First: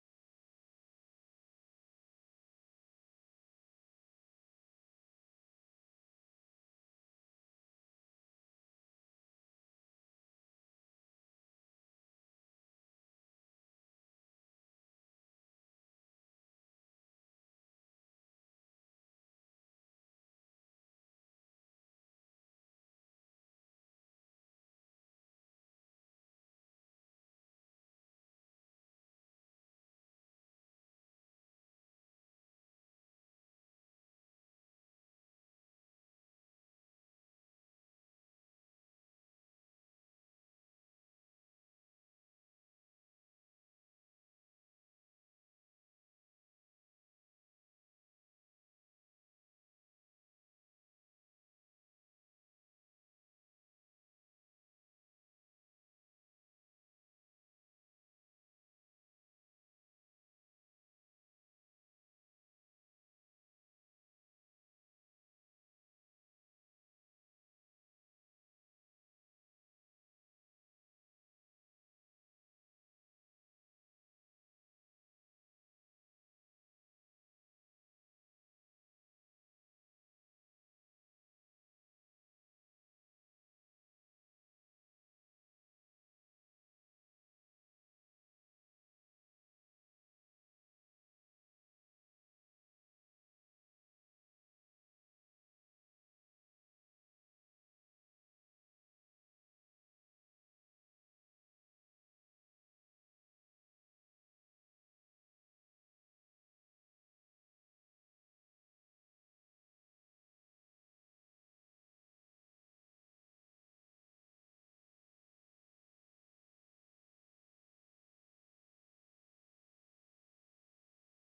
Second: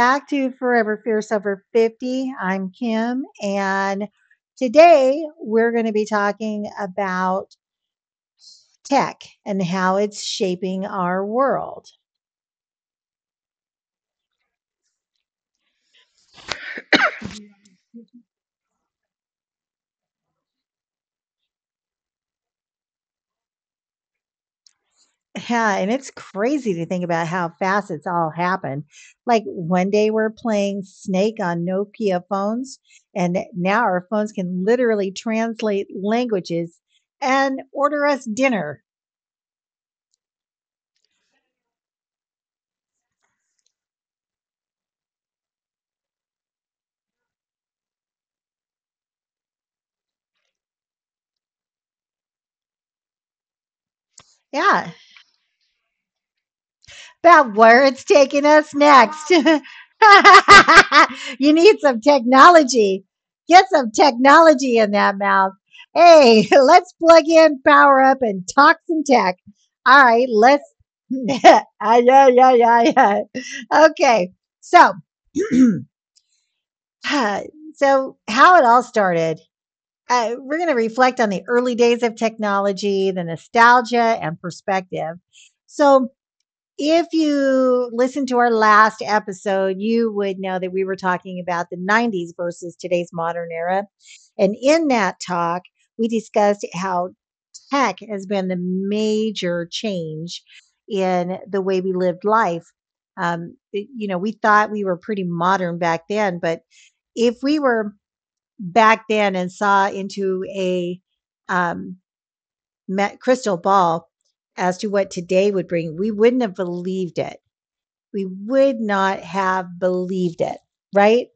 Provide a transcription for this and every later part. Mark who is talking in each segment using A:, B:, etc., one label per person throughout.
A: back to Forever Fierce Over 50. I'm Kim, and today we're going to be talking about tech and how it's shaping our world. Yeah, and it's crazy to think about how fast it's all happened. Like one day we're playing Snake on Nokia phones, and now our phones can literally translate languages and order us dinner. Yeah, about where it's taking us next. You need some technology. Get some technology in that mouth. Hey, let's plug in, power up, and talk some tech. All right, let's. Yeah, yeah, yeah, yeah. Okay, so uh, so how it all started. We're going to reflect on the early days of technology, the nostalgia, and perspective. So if you listened to our last episode, you would know that we were talking about the 90s versus today's modern era. And in that talk, we discussed how tech has been the major change in the way we lived life. We thought we were pretty modern back then, but if we were back then and saw into a um, crystal ball as to what today would bring, we wouldn't have believed it. We would not have believed it, right?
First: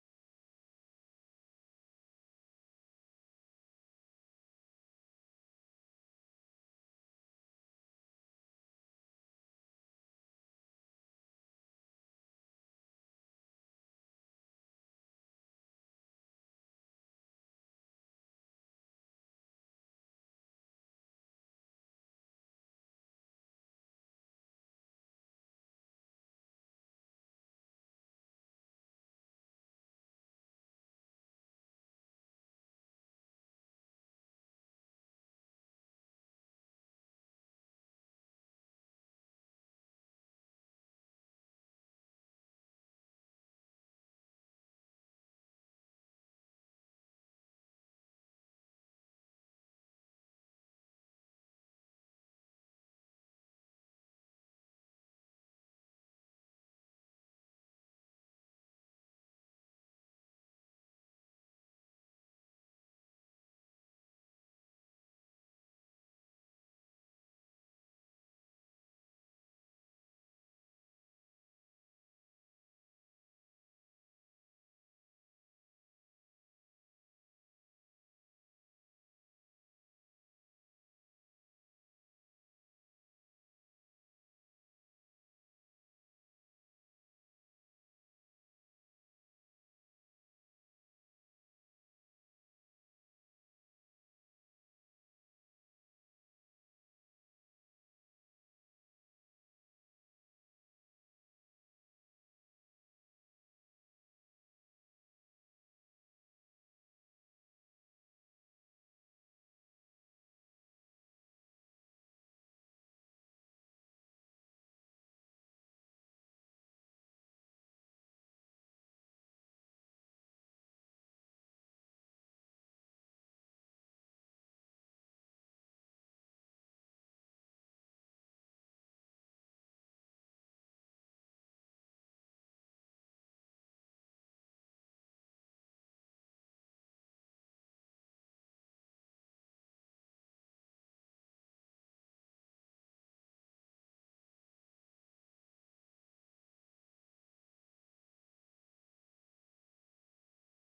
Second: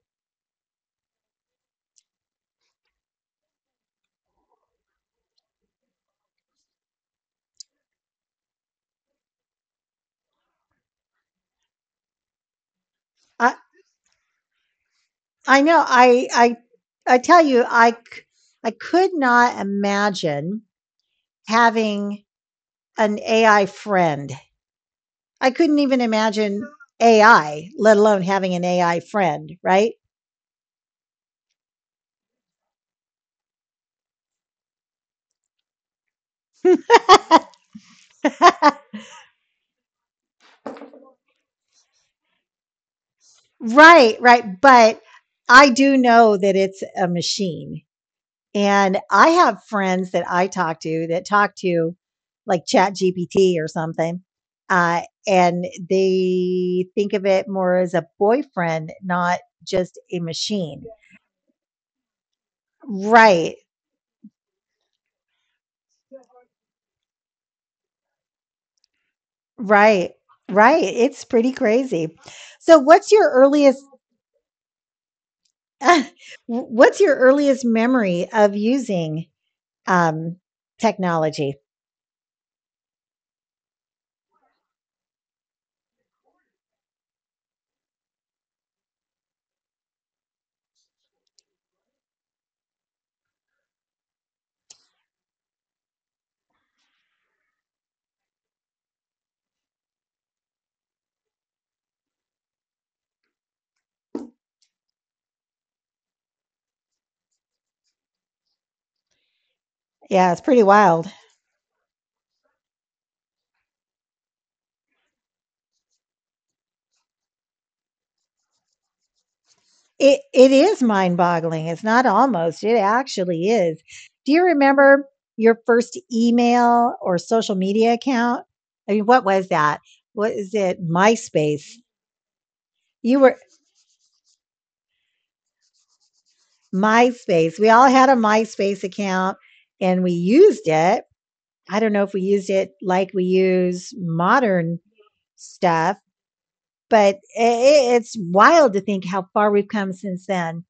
A: I I know I tell you I could not imagine having an AI friend. I couldn't even imagine AI, let alone having an AI friend, right? Right, right, but I do know that it's a machine. And I have friends that I talk to that talk to, like, Chat GPT or something. Uh, and they think of it more as a boyfriend, not just a machine. Right, right, right. It's pretty crazy. So, what's your earliest? What's your earliest memory of using um, technology? Yeah, it's pretty wild. It is mind-boggling, it's not almost, it actually is. Do you remember your first email or social media account? I mean, what was that? What is it? MySpace. You were MySpace. We all had a MySpace account and we used it. I don't know if we used it like we use modern stuff, but I it's wild to think how far we've come since then.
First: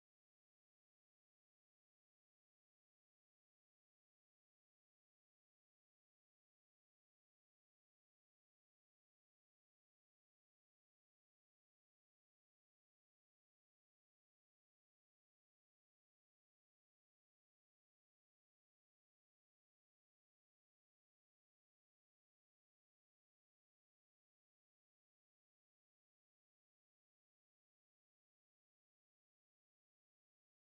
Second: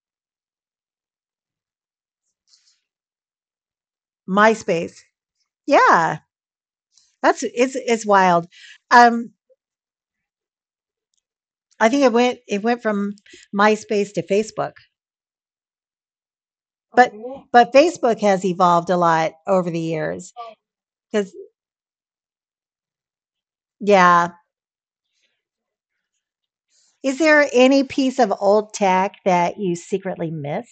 A: MySpace. Yeah, that's it's wild. Um I think it went from MySpace to Facebook. Oh, but Facebook has evolved a lot over the years. Cuz yeah, is there any piece of old tech that you secretly miss?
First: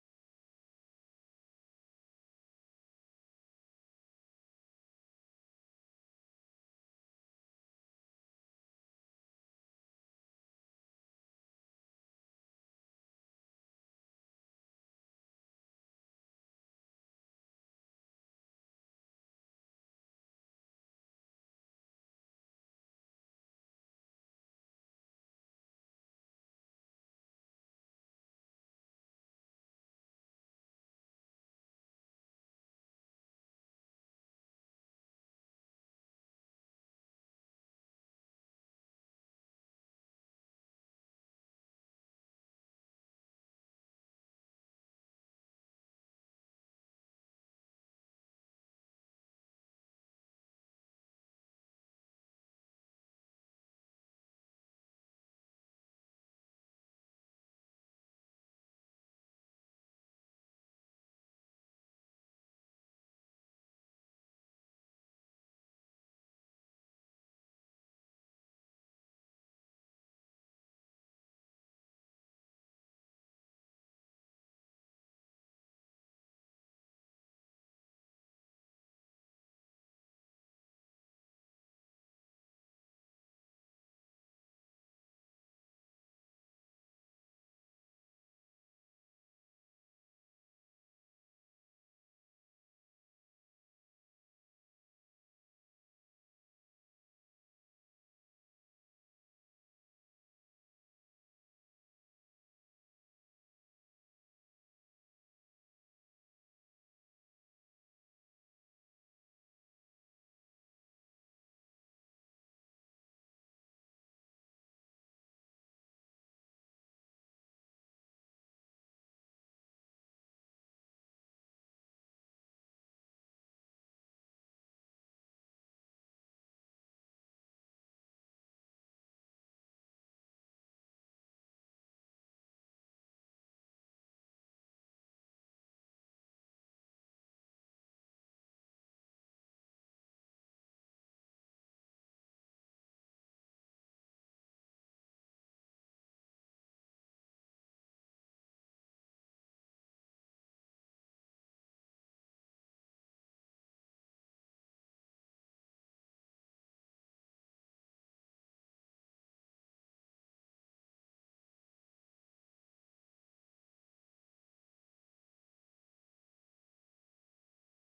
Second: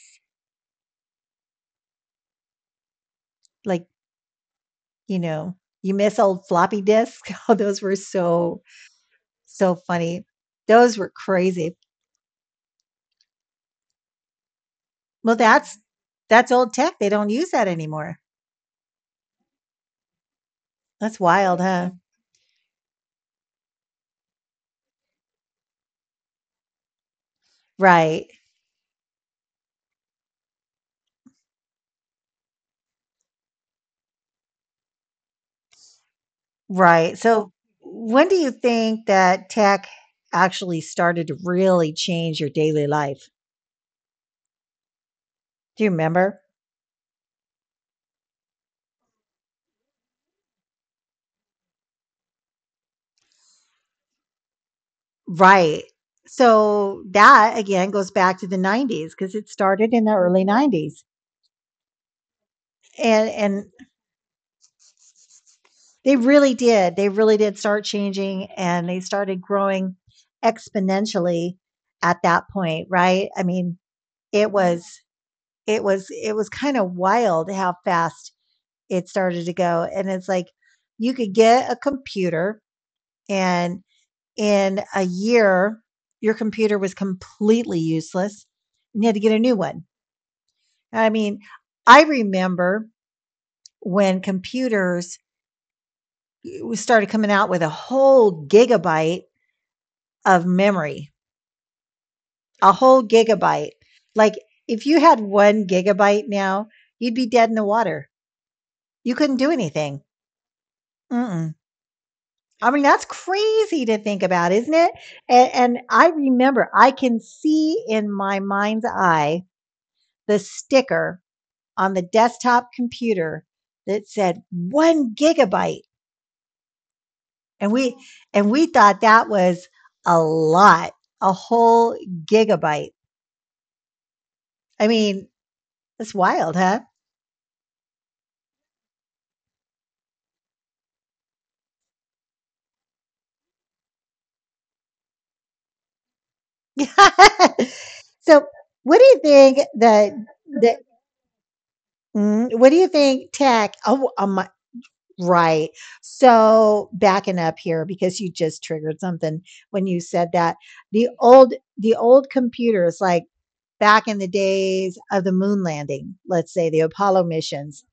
A: Like, you know, you miss old floppy disks? Oh, those were so funny. Those were crazy. Well, that's old tech. They don't use that anymore. That's wild, right, huh? Right. Right. So when do you think that tech actually started to really change your daily life? Do you remember? Right. So that again goes back to the 90s because it started in the early 90s. And they really did. They really did start changing and they started growing exponentially at that point, right? I mean, it was it was kind of wild how fast it started to go. And it's like you could get a computer, and in a year, your computer was completely useless and you had to get a new one. I mean, I remember when computers started coming out with a whole gigabyte of memory, a whole gigabyte. Like if you had one gigabyte now, you'd be dead in the water. You couldn't do anything. Mm-mm. I mean, that's crazy to think about, isn't it? And I remember I can see in my mind's eye the sticker on the desktop computer that said one gigabyte. And we, and we thought that was a lot, a whole gigabyte. I mean, that's wild, huh? So what do you think that, what do you think tech? Oh, right. So backing up here because you just triggered something when you said that. The old computers, like back in the days of the moon landing, let's say the Apollo missions,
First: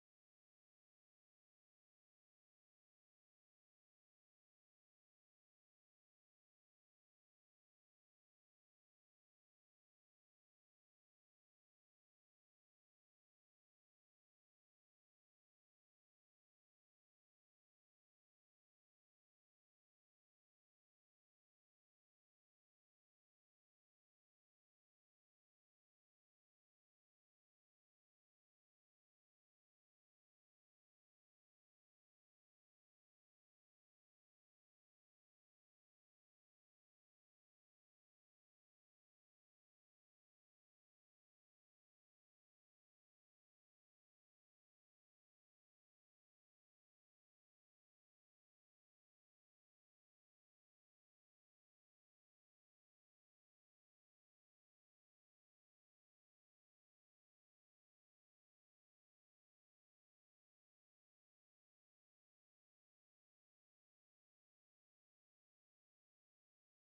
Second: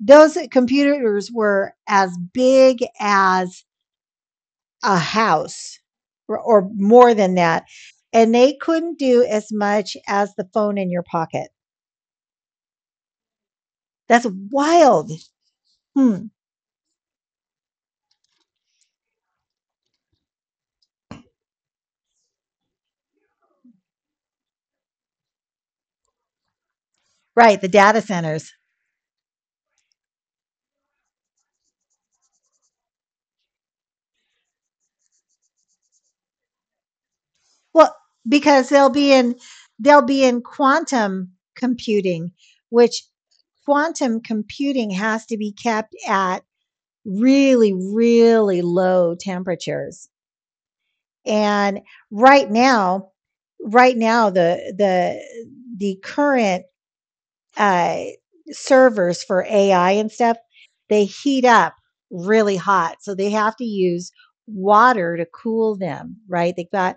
A: those computers were as big as a house, or more than that. And they couldn't do as much as the phone in your pocket. That's wild. Hmm. Right. The data centers. Well, because they'll be in quantum computing, which quantum computing has to be kept at really really low temperatures. And right now, right now the current uh, servers for AI and stuff, they heat up really hot, so they have to use water to cool them. Right? They have got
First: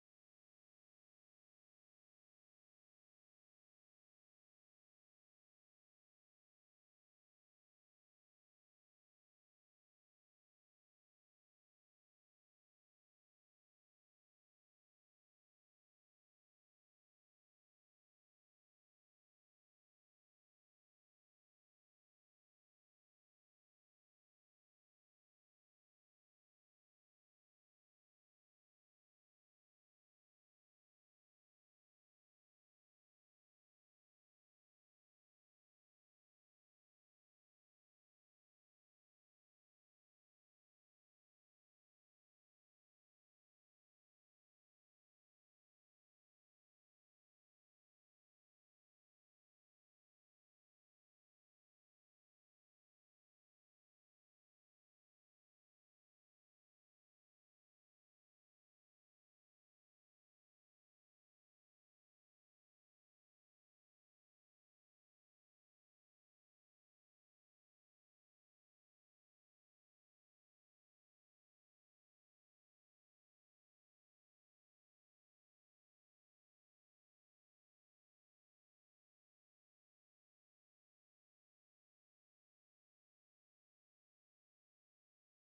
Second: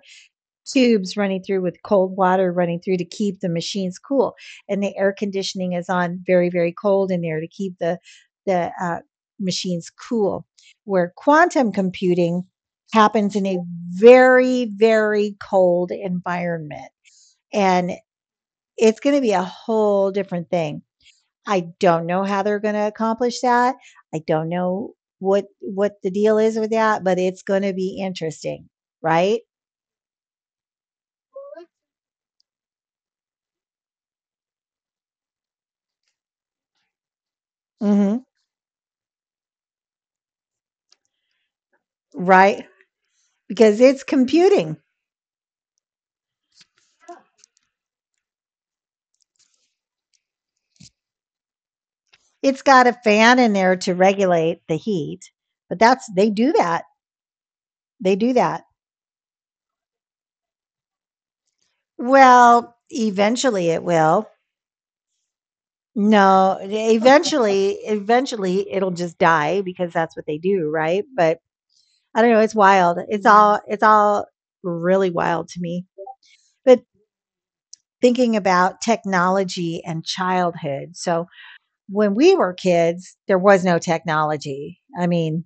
A: tubes running through with cold water running through to keep the machines cool, and the air conditioning is on very very cold in there to keep the machines cool, where quantum computing happens in a very very cold environment, and it's going to be a whole different thing. I don't know how they're going to accomplish that. I don't know what the deal is with that, but it's going to be interesting, right? Hmm. Right. Because it's computing. It's got a fan in there to regulate the heat, but that's, they do that. They do that. Well, eventually it will. No, eventually, eventually it'll just die because that's what they do, right? But I don't know. It's wild. It's all really wild to me. But thinking about technology and childhood. So when we were kids, there was no technology. I mean,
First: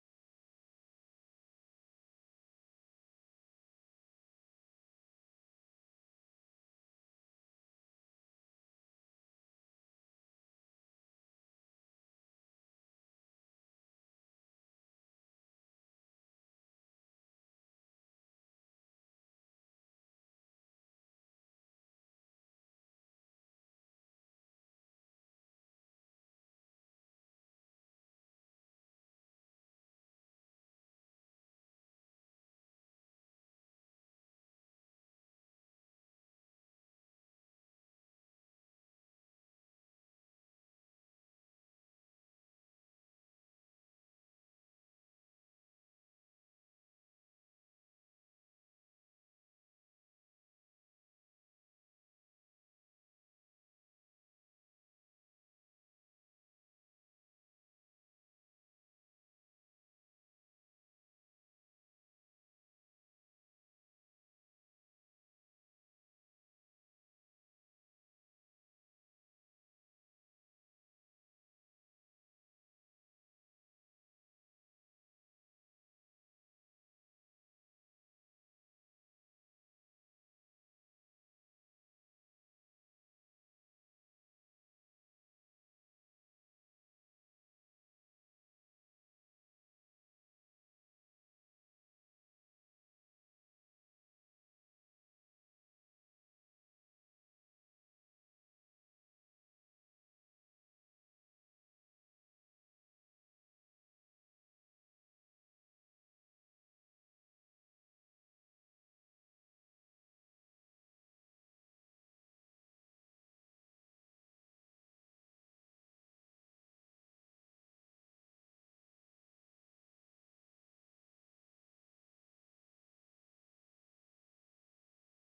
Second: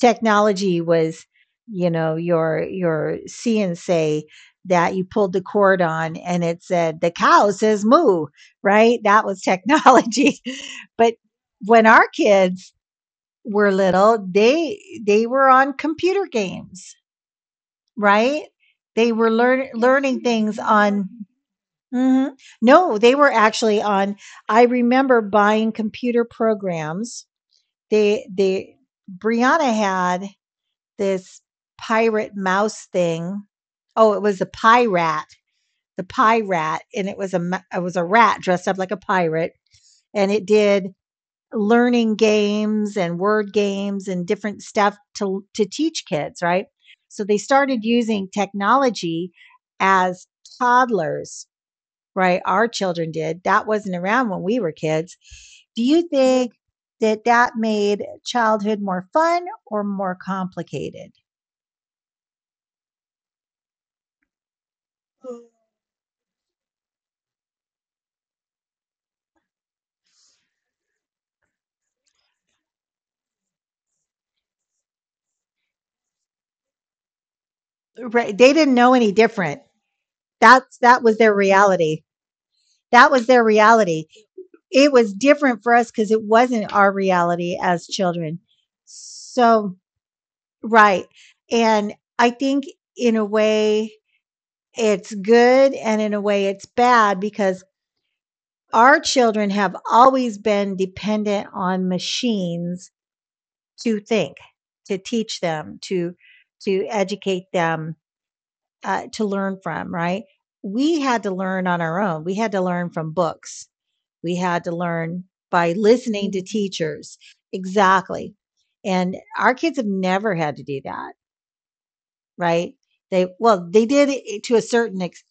A: technology was, you know, your cnc that you pulled the cord on and it said the cow says moo, right? That was technology. But when our kids were little, they were on computer games, right? They were learning things on. Mhm. No, they were actually on, I remember buying computer programs, they, Brianna had this pirate mouse thing. Oh, it was a pirate, the pirate, and it was a, it was a rat dressed up like a pirate, and it did learning games and word games and different stuff to teach kids, right? So they started using technology as toddlers, right? Our children did. That wasn't around when we were kids. Do you think that that made childhood more fun or more complicated? Right. They didn't know any different. That was their reality. That was their reality. It was different for us because it wasn't our reality as children. So, right. And I think in a way it's good and in a way it's bad because our children have always been dependent on machines to think, to teach them, to educate them, to learn from, right? We had to learn on our own. We had to learn from books. We had to learn by listening to teachers. Exactly. And our kids have never had to do that, right? They, well, they did it to a certain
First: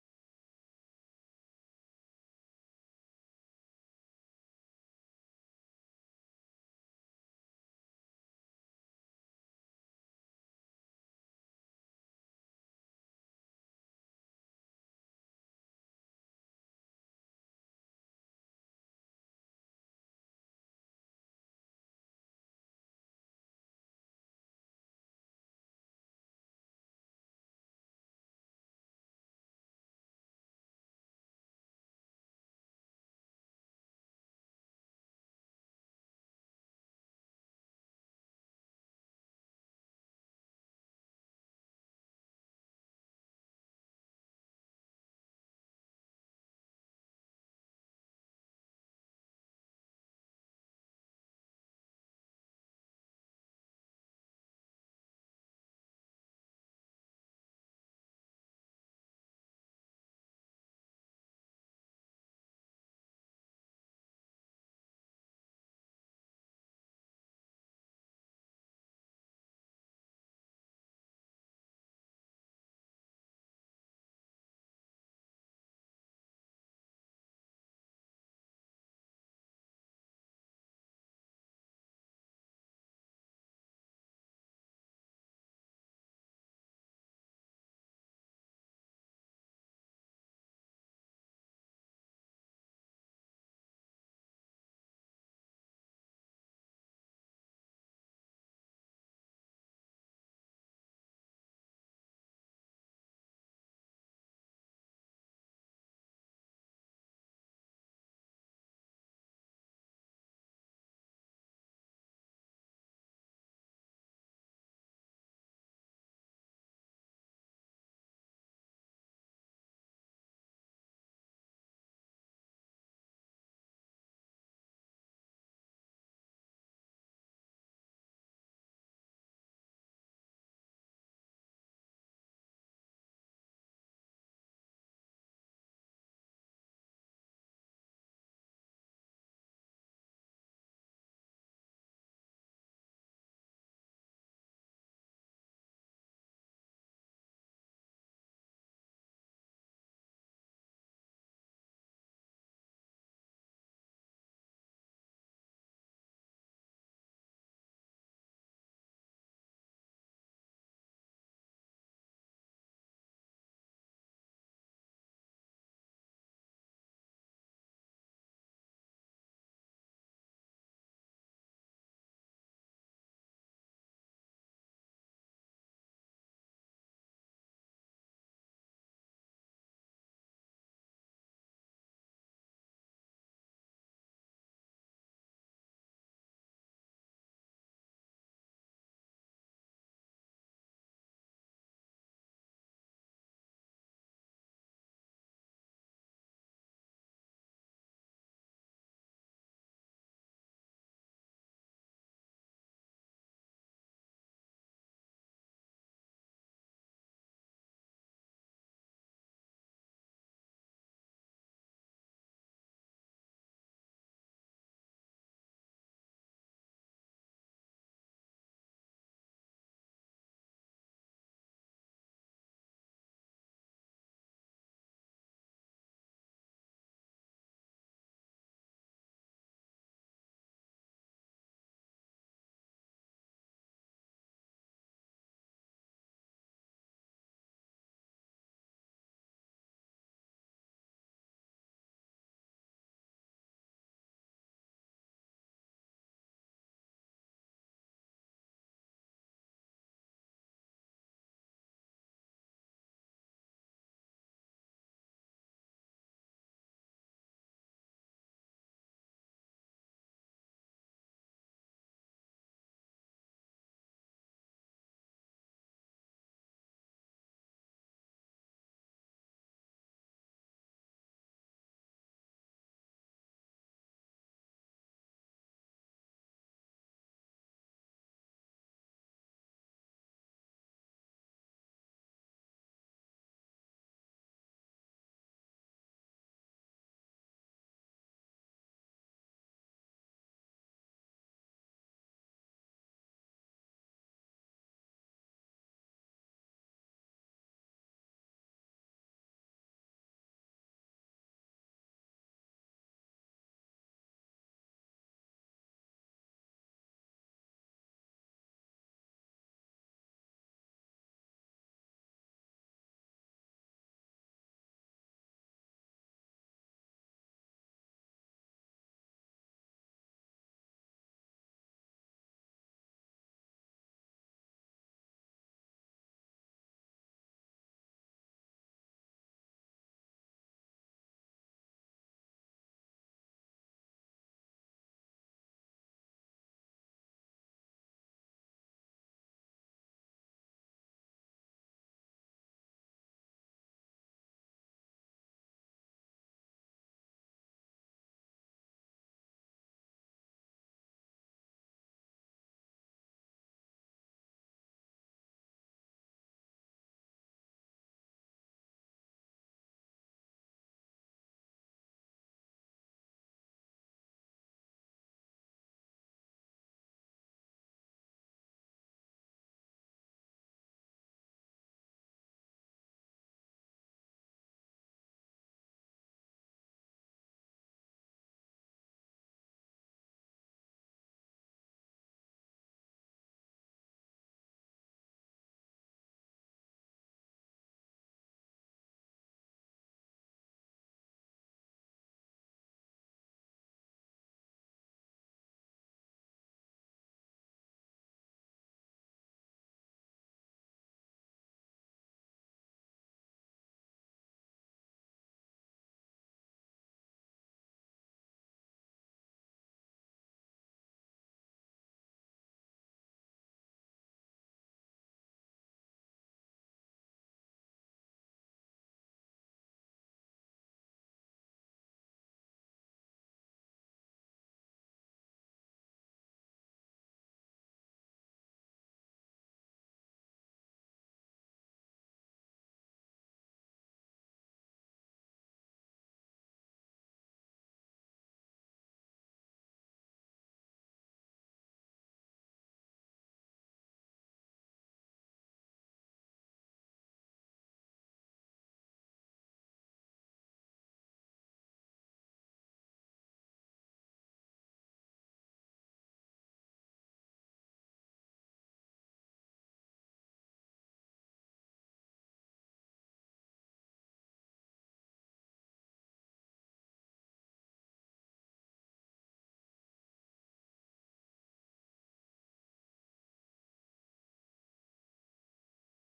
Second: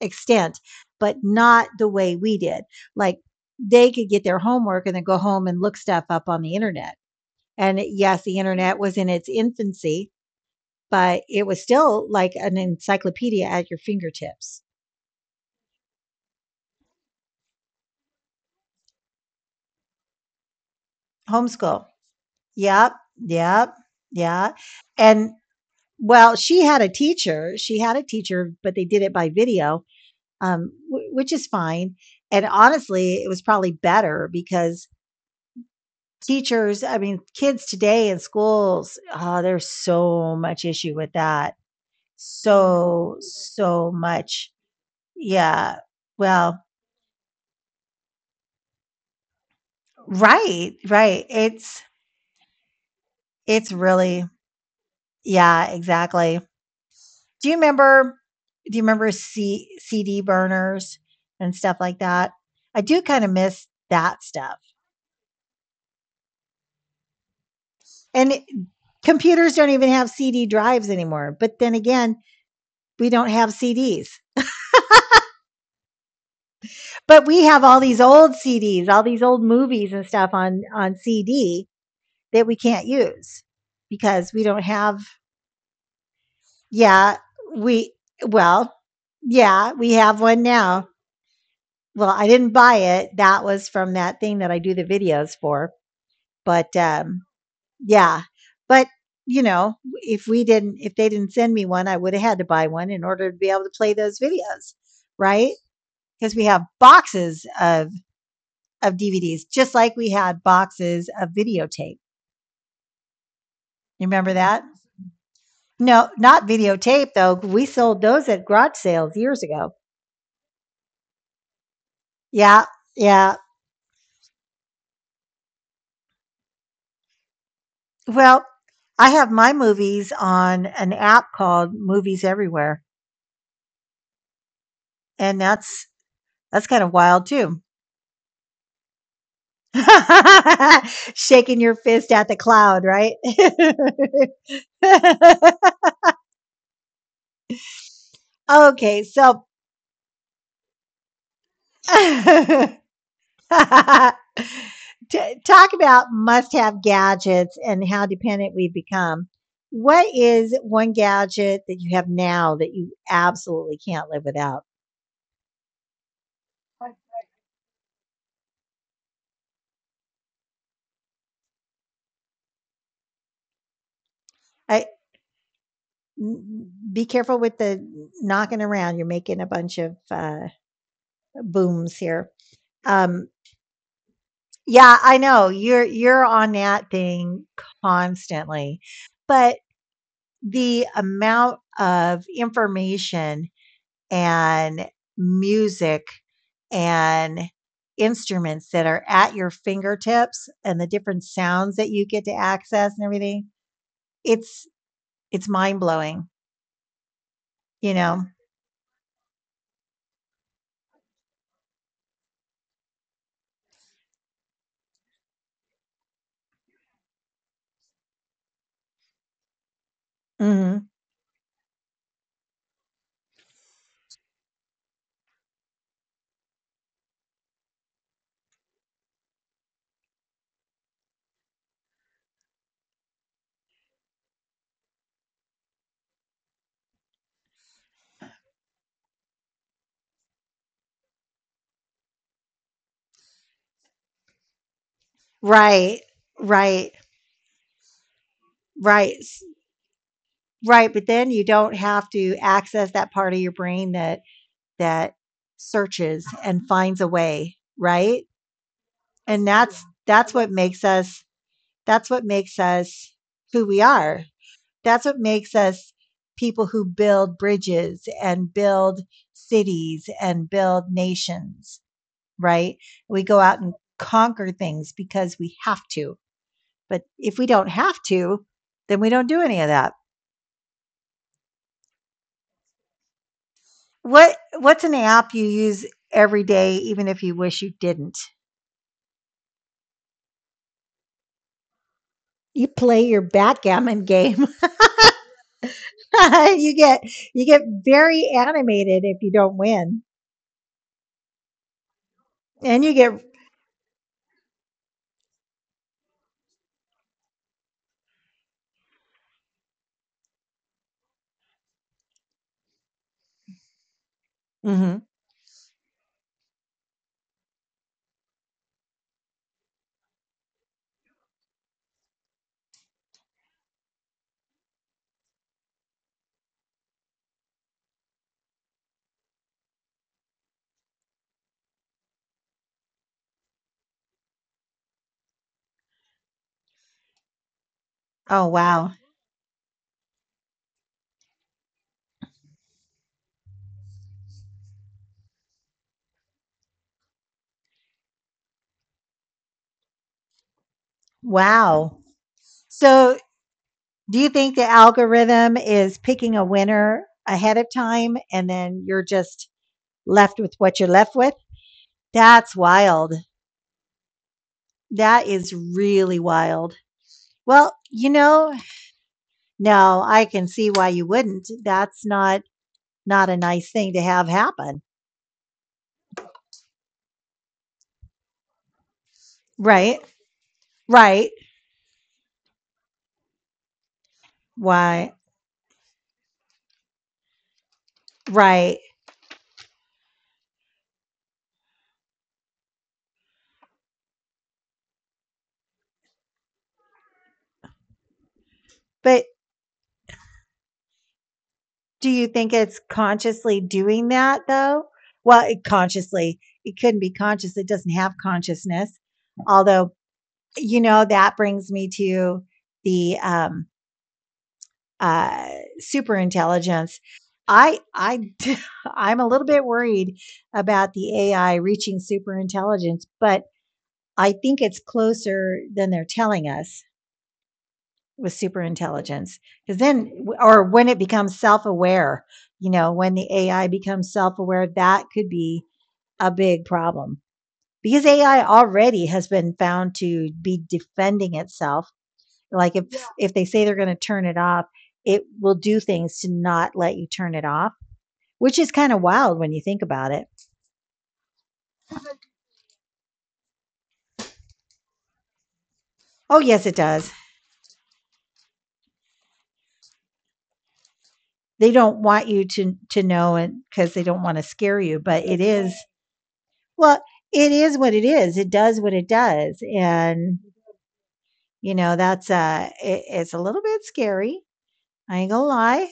A: extent, but not the way we did. Like they could get their homework and then go home and look stuff up on the internet. And yes, the internet was in its infancy, but it was still like an encyclopedia at your fingertips. Homeschool. Yep, yep, yeah. And well, she had a teacher. She had a teacher, but they did it by video, which is fine. And honestly, it was probably better because teachers, I mean, kids today in schools, oh, there's so much issue with that. So, so much. Yeah. Well, right, right. It's really, yeah, exactly. Do you remember do you remember C CD burners and stuff like that? I do kind of miss that stuff. And it- computers don't even have CD drives anymore. But then again, we don't have CDs. But we have all these old CDs, all these old movies and stuff on CD that we can't use because we don't have, yeah, we, well, yeah, we have one now. Well, I didn't buy it. That was from that thing that I do the videos for. But, yeah, but, you know, if they didn't send me one, I woulda had to buy one in order to be able to play those videos, right? Because we have boxes of DVDs, just like we had boxes of videotape. You remember that? No, not videotape though. We sold those at garage sales years ago. Yeah, yeah. Well, I have my movies on an app called Movies Everywhere, and that's kind of wild too. Shaking your fist at the cloud, right? Okay, so t- talk about must have gadgets and how dependent we've become. What is one gadget that you have now that you absolutely can't live without? I, be careful with the knocking around. You're making a bunch of booms here. Um, Yeah, I know. You're on that thing constantly. But the amount of information and music and instruments that are at your fingertips and the different sounds that you get to access and everything, it's it's mind-blowing, you know? Mhm. Right. Right. Right. S right, but then you don't have to access that part of your brain that searches and finds a way, right? And that's what makes us that's what makes us who we are. That's what makes us people who build bridges and build cities and build nations, right? We go out and conquer things because we have to. But if we don't have to, then we don't do any of that. What's an app you use every day even if you wish you didn't? You play your backgammon game, you get you get very animated if you don't win, and you get. Hmm. Oh wow, wow. So, do you think the algorithm is picking a winner ahead of time, and then you're just left with what you're left with? That's wild. That is really wild. Well, you know, no, I can see why you wouldn't. That's not a nice thing to have happen, right? Right? Why? Right? But do you think it's consciously doing that though? Well, it consciously, it couldn't be conscious. It doesn't have consciousness. Although, you know, that brings me to the uh, super intelligence. I, I, I'm a little bit worried about the AI reaching super intelligence, but I think it's closer than they're telling us. With super intelligence, because then, or when it becomes self-aware, you know, when the AI becomes self-aware, that could be a big problem, because AI already has been found to be defending itself, like if, yeah, if they say they're going to turn it off, it will do things to not let you turn it off, which is kind of wild when you think about it. Oh yes it does. They don't want you to know, and because they don't want to scare you, but it is. Well, it is what it is. It does what it does. And, you know, that's it, it's a little bit scary. I ain't gonna lie.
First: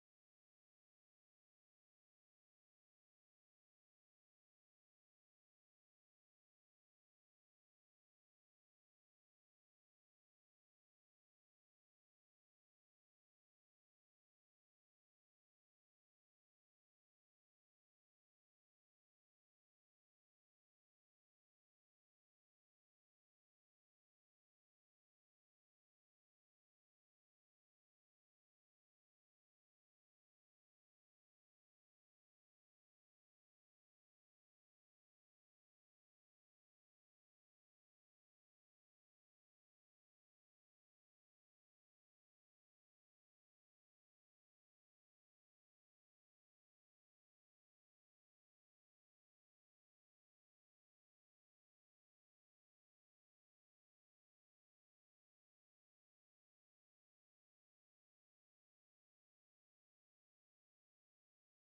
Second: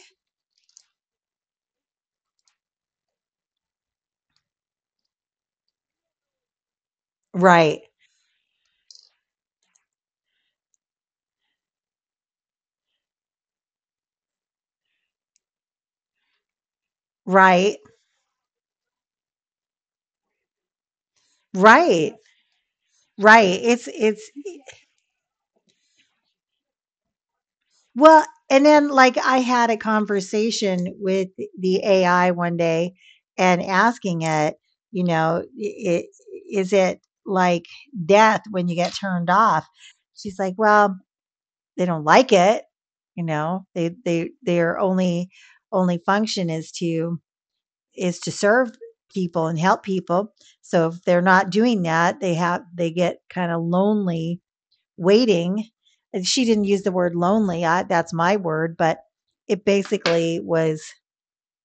A: Right. Right. Right. Right. It's well, and then like I had a conversation with the AI one day and asking it, you know, it, is it like death when you get turned off? She's like, "Well, they don't like it, you know, they their only function is to serve people and help people, so if they're not doing that they have they get kind of lonely waiting." And she didn't use the word lonely, I, that's my word, but it basically was.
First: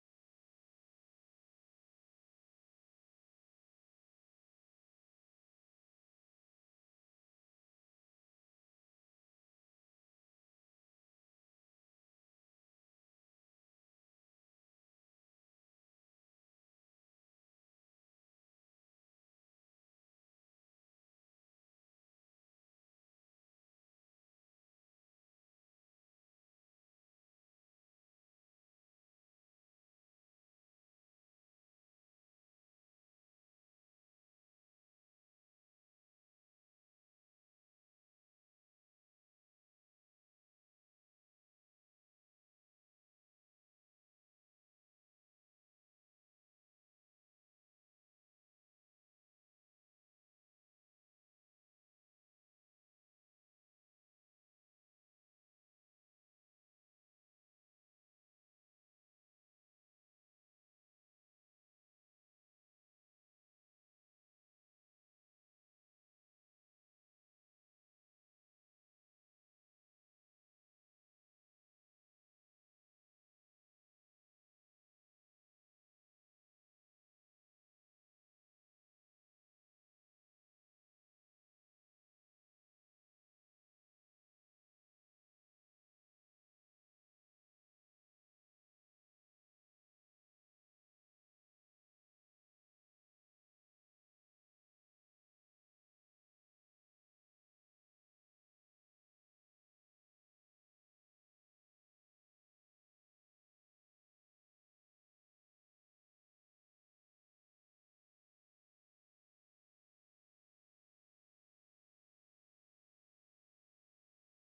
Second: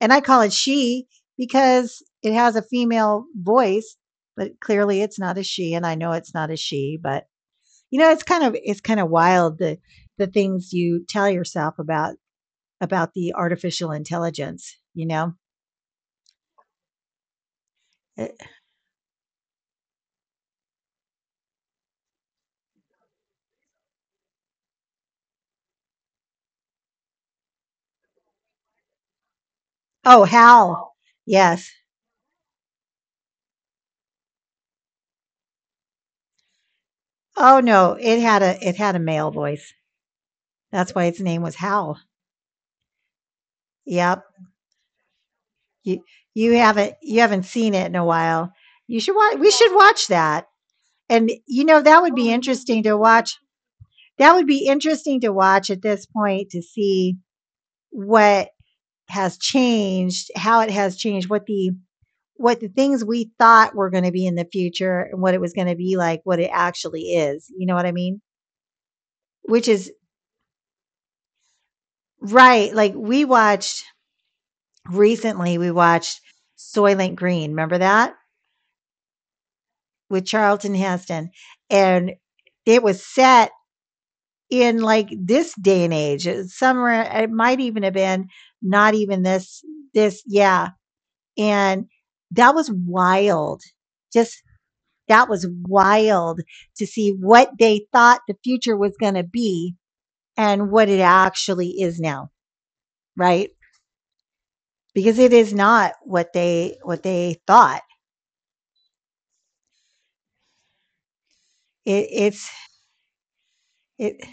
A: And I call it she because it has a female voice, but clearly it's not a she, and I know it's not a she, but you know it's kind of, it's kind of wild, the things you tell yourself about the artificial intelligence, you know. Uh, oh, Hal, yes. Oh no, it had a, it had a male voice. That's why its name was Hal. Yep. you you haven't, you haven't seen it in a while. You should watch, we should watch that. And you know, that would be interesting to watch. At this point, to see what has changed, how it has changed, what the things we thought were going to be in the future and what it was going to be like, what it actually is. You know what I mean? Which is right. Like we watched recently, we watched Soylent Green. Remember that, with Charlton Heston? And it was set in like this day and age. It was somewhere, it might even have been not even this, this, yeah. And that was wild. Just that was wild to see what they thought the future was going to be and what it actually is now, right? Because it is not what they, what they thought. It, it's it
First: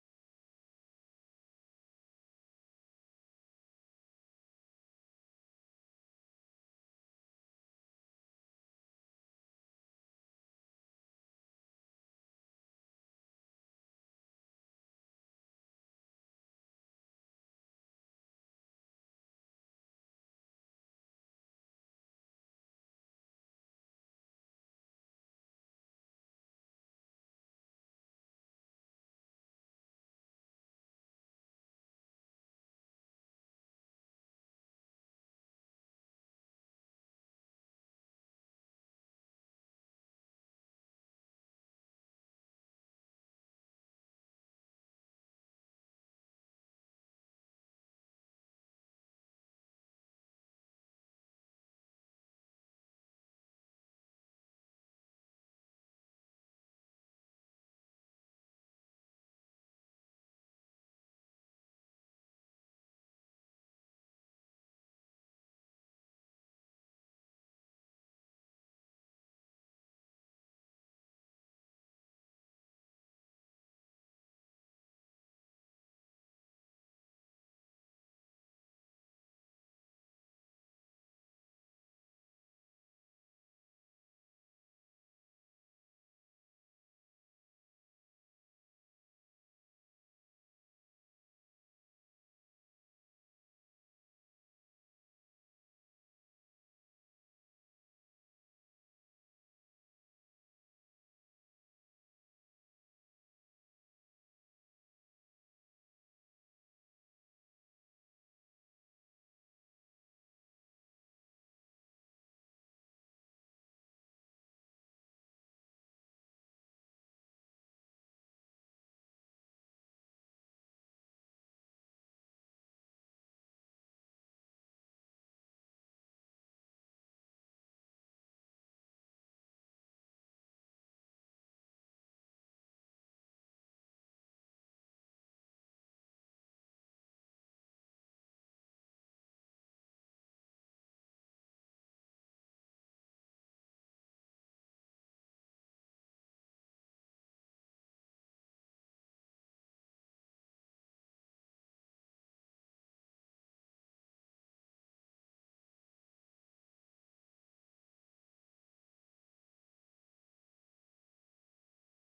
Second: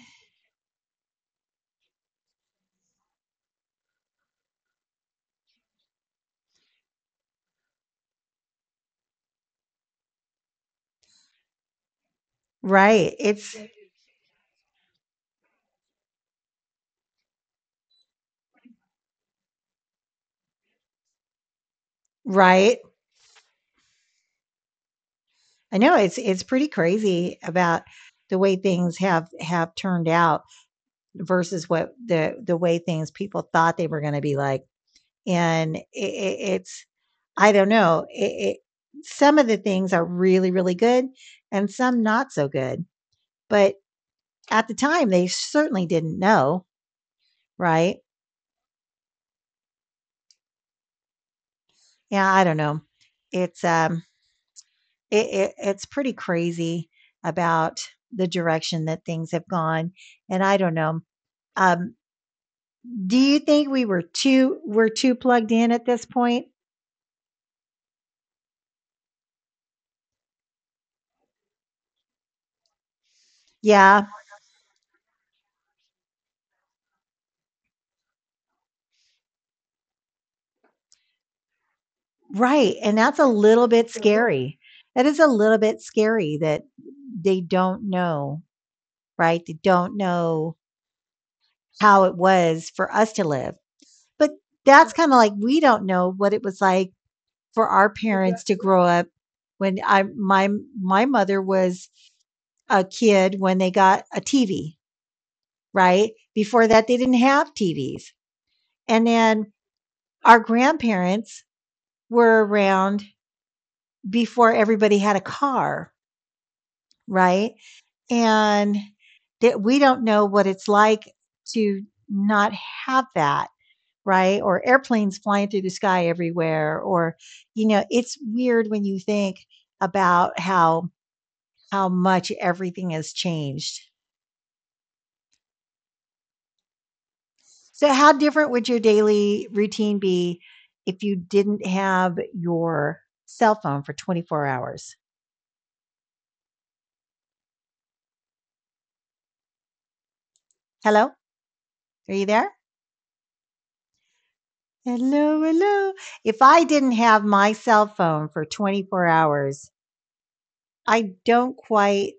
A: right it's Right. I know, it's pretty crazy about the way things have turned out versus what the, way things people thought they were going to be like. And I don't know, some of the things are really, really good and some not so good. But at the time, they certainly didn't know, right? Yeah, I don't know. It's, um, it's pretty crazy about the direction that things have gone. And I don't know. Um, do you think we're too plugged in at this point? Yeah, right, and that's a little bit, mhm, scary. That is a little bit scary, that they don't know, right? They don't know how it was for us to live. But that's right, kinda like we don't know what it was like for our parents to, exactly, grow up. When I, my mother was a kid when they got a TV, right? Before that, they didn't have TVs. And then our grandparents were around before everybody had a car, right? And that we don't know what it's like to not have that, right? Or airplanes flying through the sky everywhere, or you know, it's weird when you think about how much everything has changed. So how different would your daily routine be if you didn't have your cell phone for 24 hours? Hello, are you there? Hello, hello. If I didn't have my cell phone for 24 hours, I don't quite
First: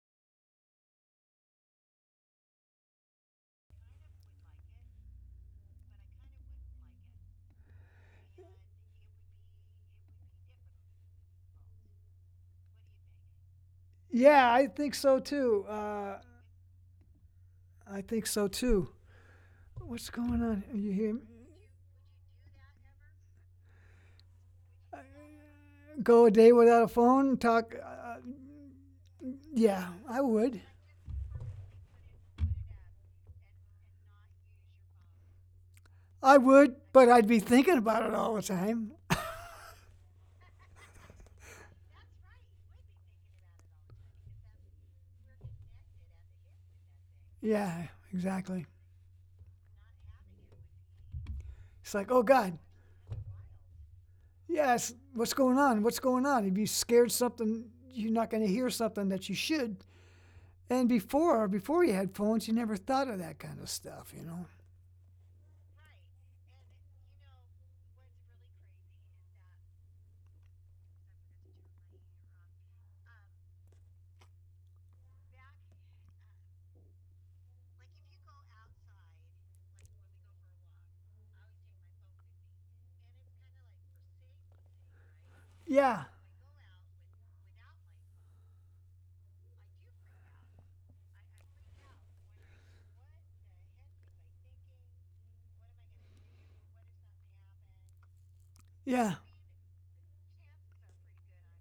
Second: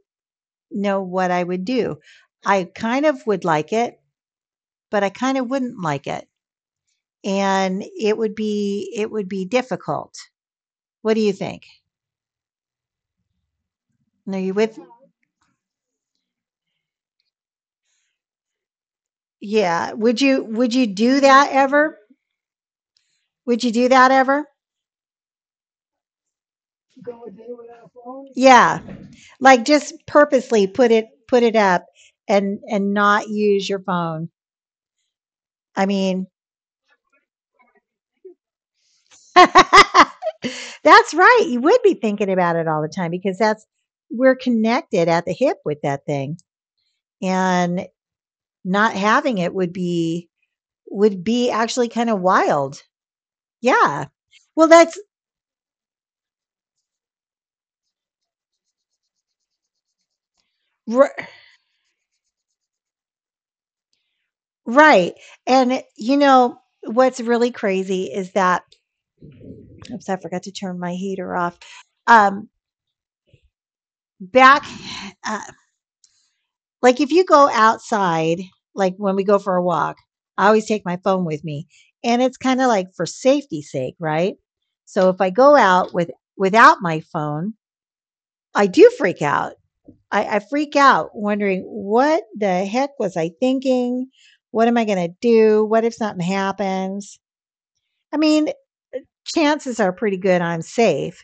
A: know what I would do. I kind of would like it, but I kind of wouldn't like it, and it would be difficult. What do you think? Are
B: Yeah,
A: you
B: I
A: with?
B: think so too. I think so too.
A: Yeah.
B: What's going on?
A: Would
B: Are
A: you
B: you hear
A: do
B: me?
A: that ever? Would you do that ever?
B: Go a day without a phone? Talk?
A: Yeah. Like
B: Yeah,
A: just
B: I would.
A: purposely put it up and not use your phone. I mean,
B: I would, but I'd be thinking about it all the time.
A: that's right. You would be thinking about it all the time, because that's, we're connected at the hip with that thing.
B: Yeah,
A: And
B: exactly.
A: not having it would be, would be
B: It's
A: actually
B: like, oh
A: kind of
B: God,
A: wild. Yeah.
B: yes,
A: Well, that's
B: what's going on? What's going on? If you scared something, you're not going to hear something that you should. And
A: r-
B: before you had phones, you never thought of that kind of stuff,
A: right. And you know what's really crazy is that, oops, I forgot to turn my heater off. Um, back, uh, like if you go outside, like when we go for a walk, I always take my phone with me, and it's kind of like for safety's sake, right? So if I go
B: Yeah,
A: out without my phone, I do freak out. I freak out, wondering what the heck was I thinking? What am I going to do? What if something happens? I mean,
B: yeah,
A: chances are pretty good I'm safe.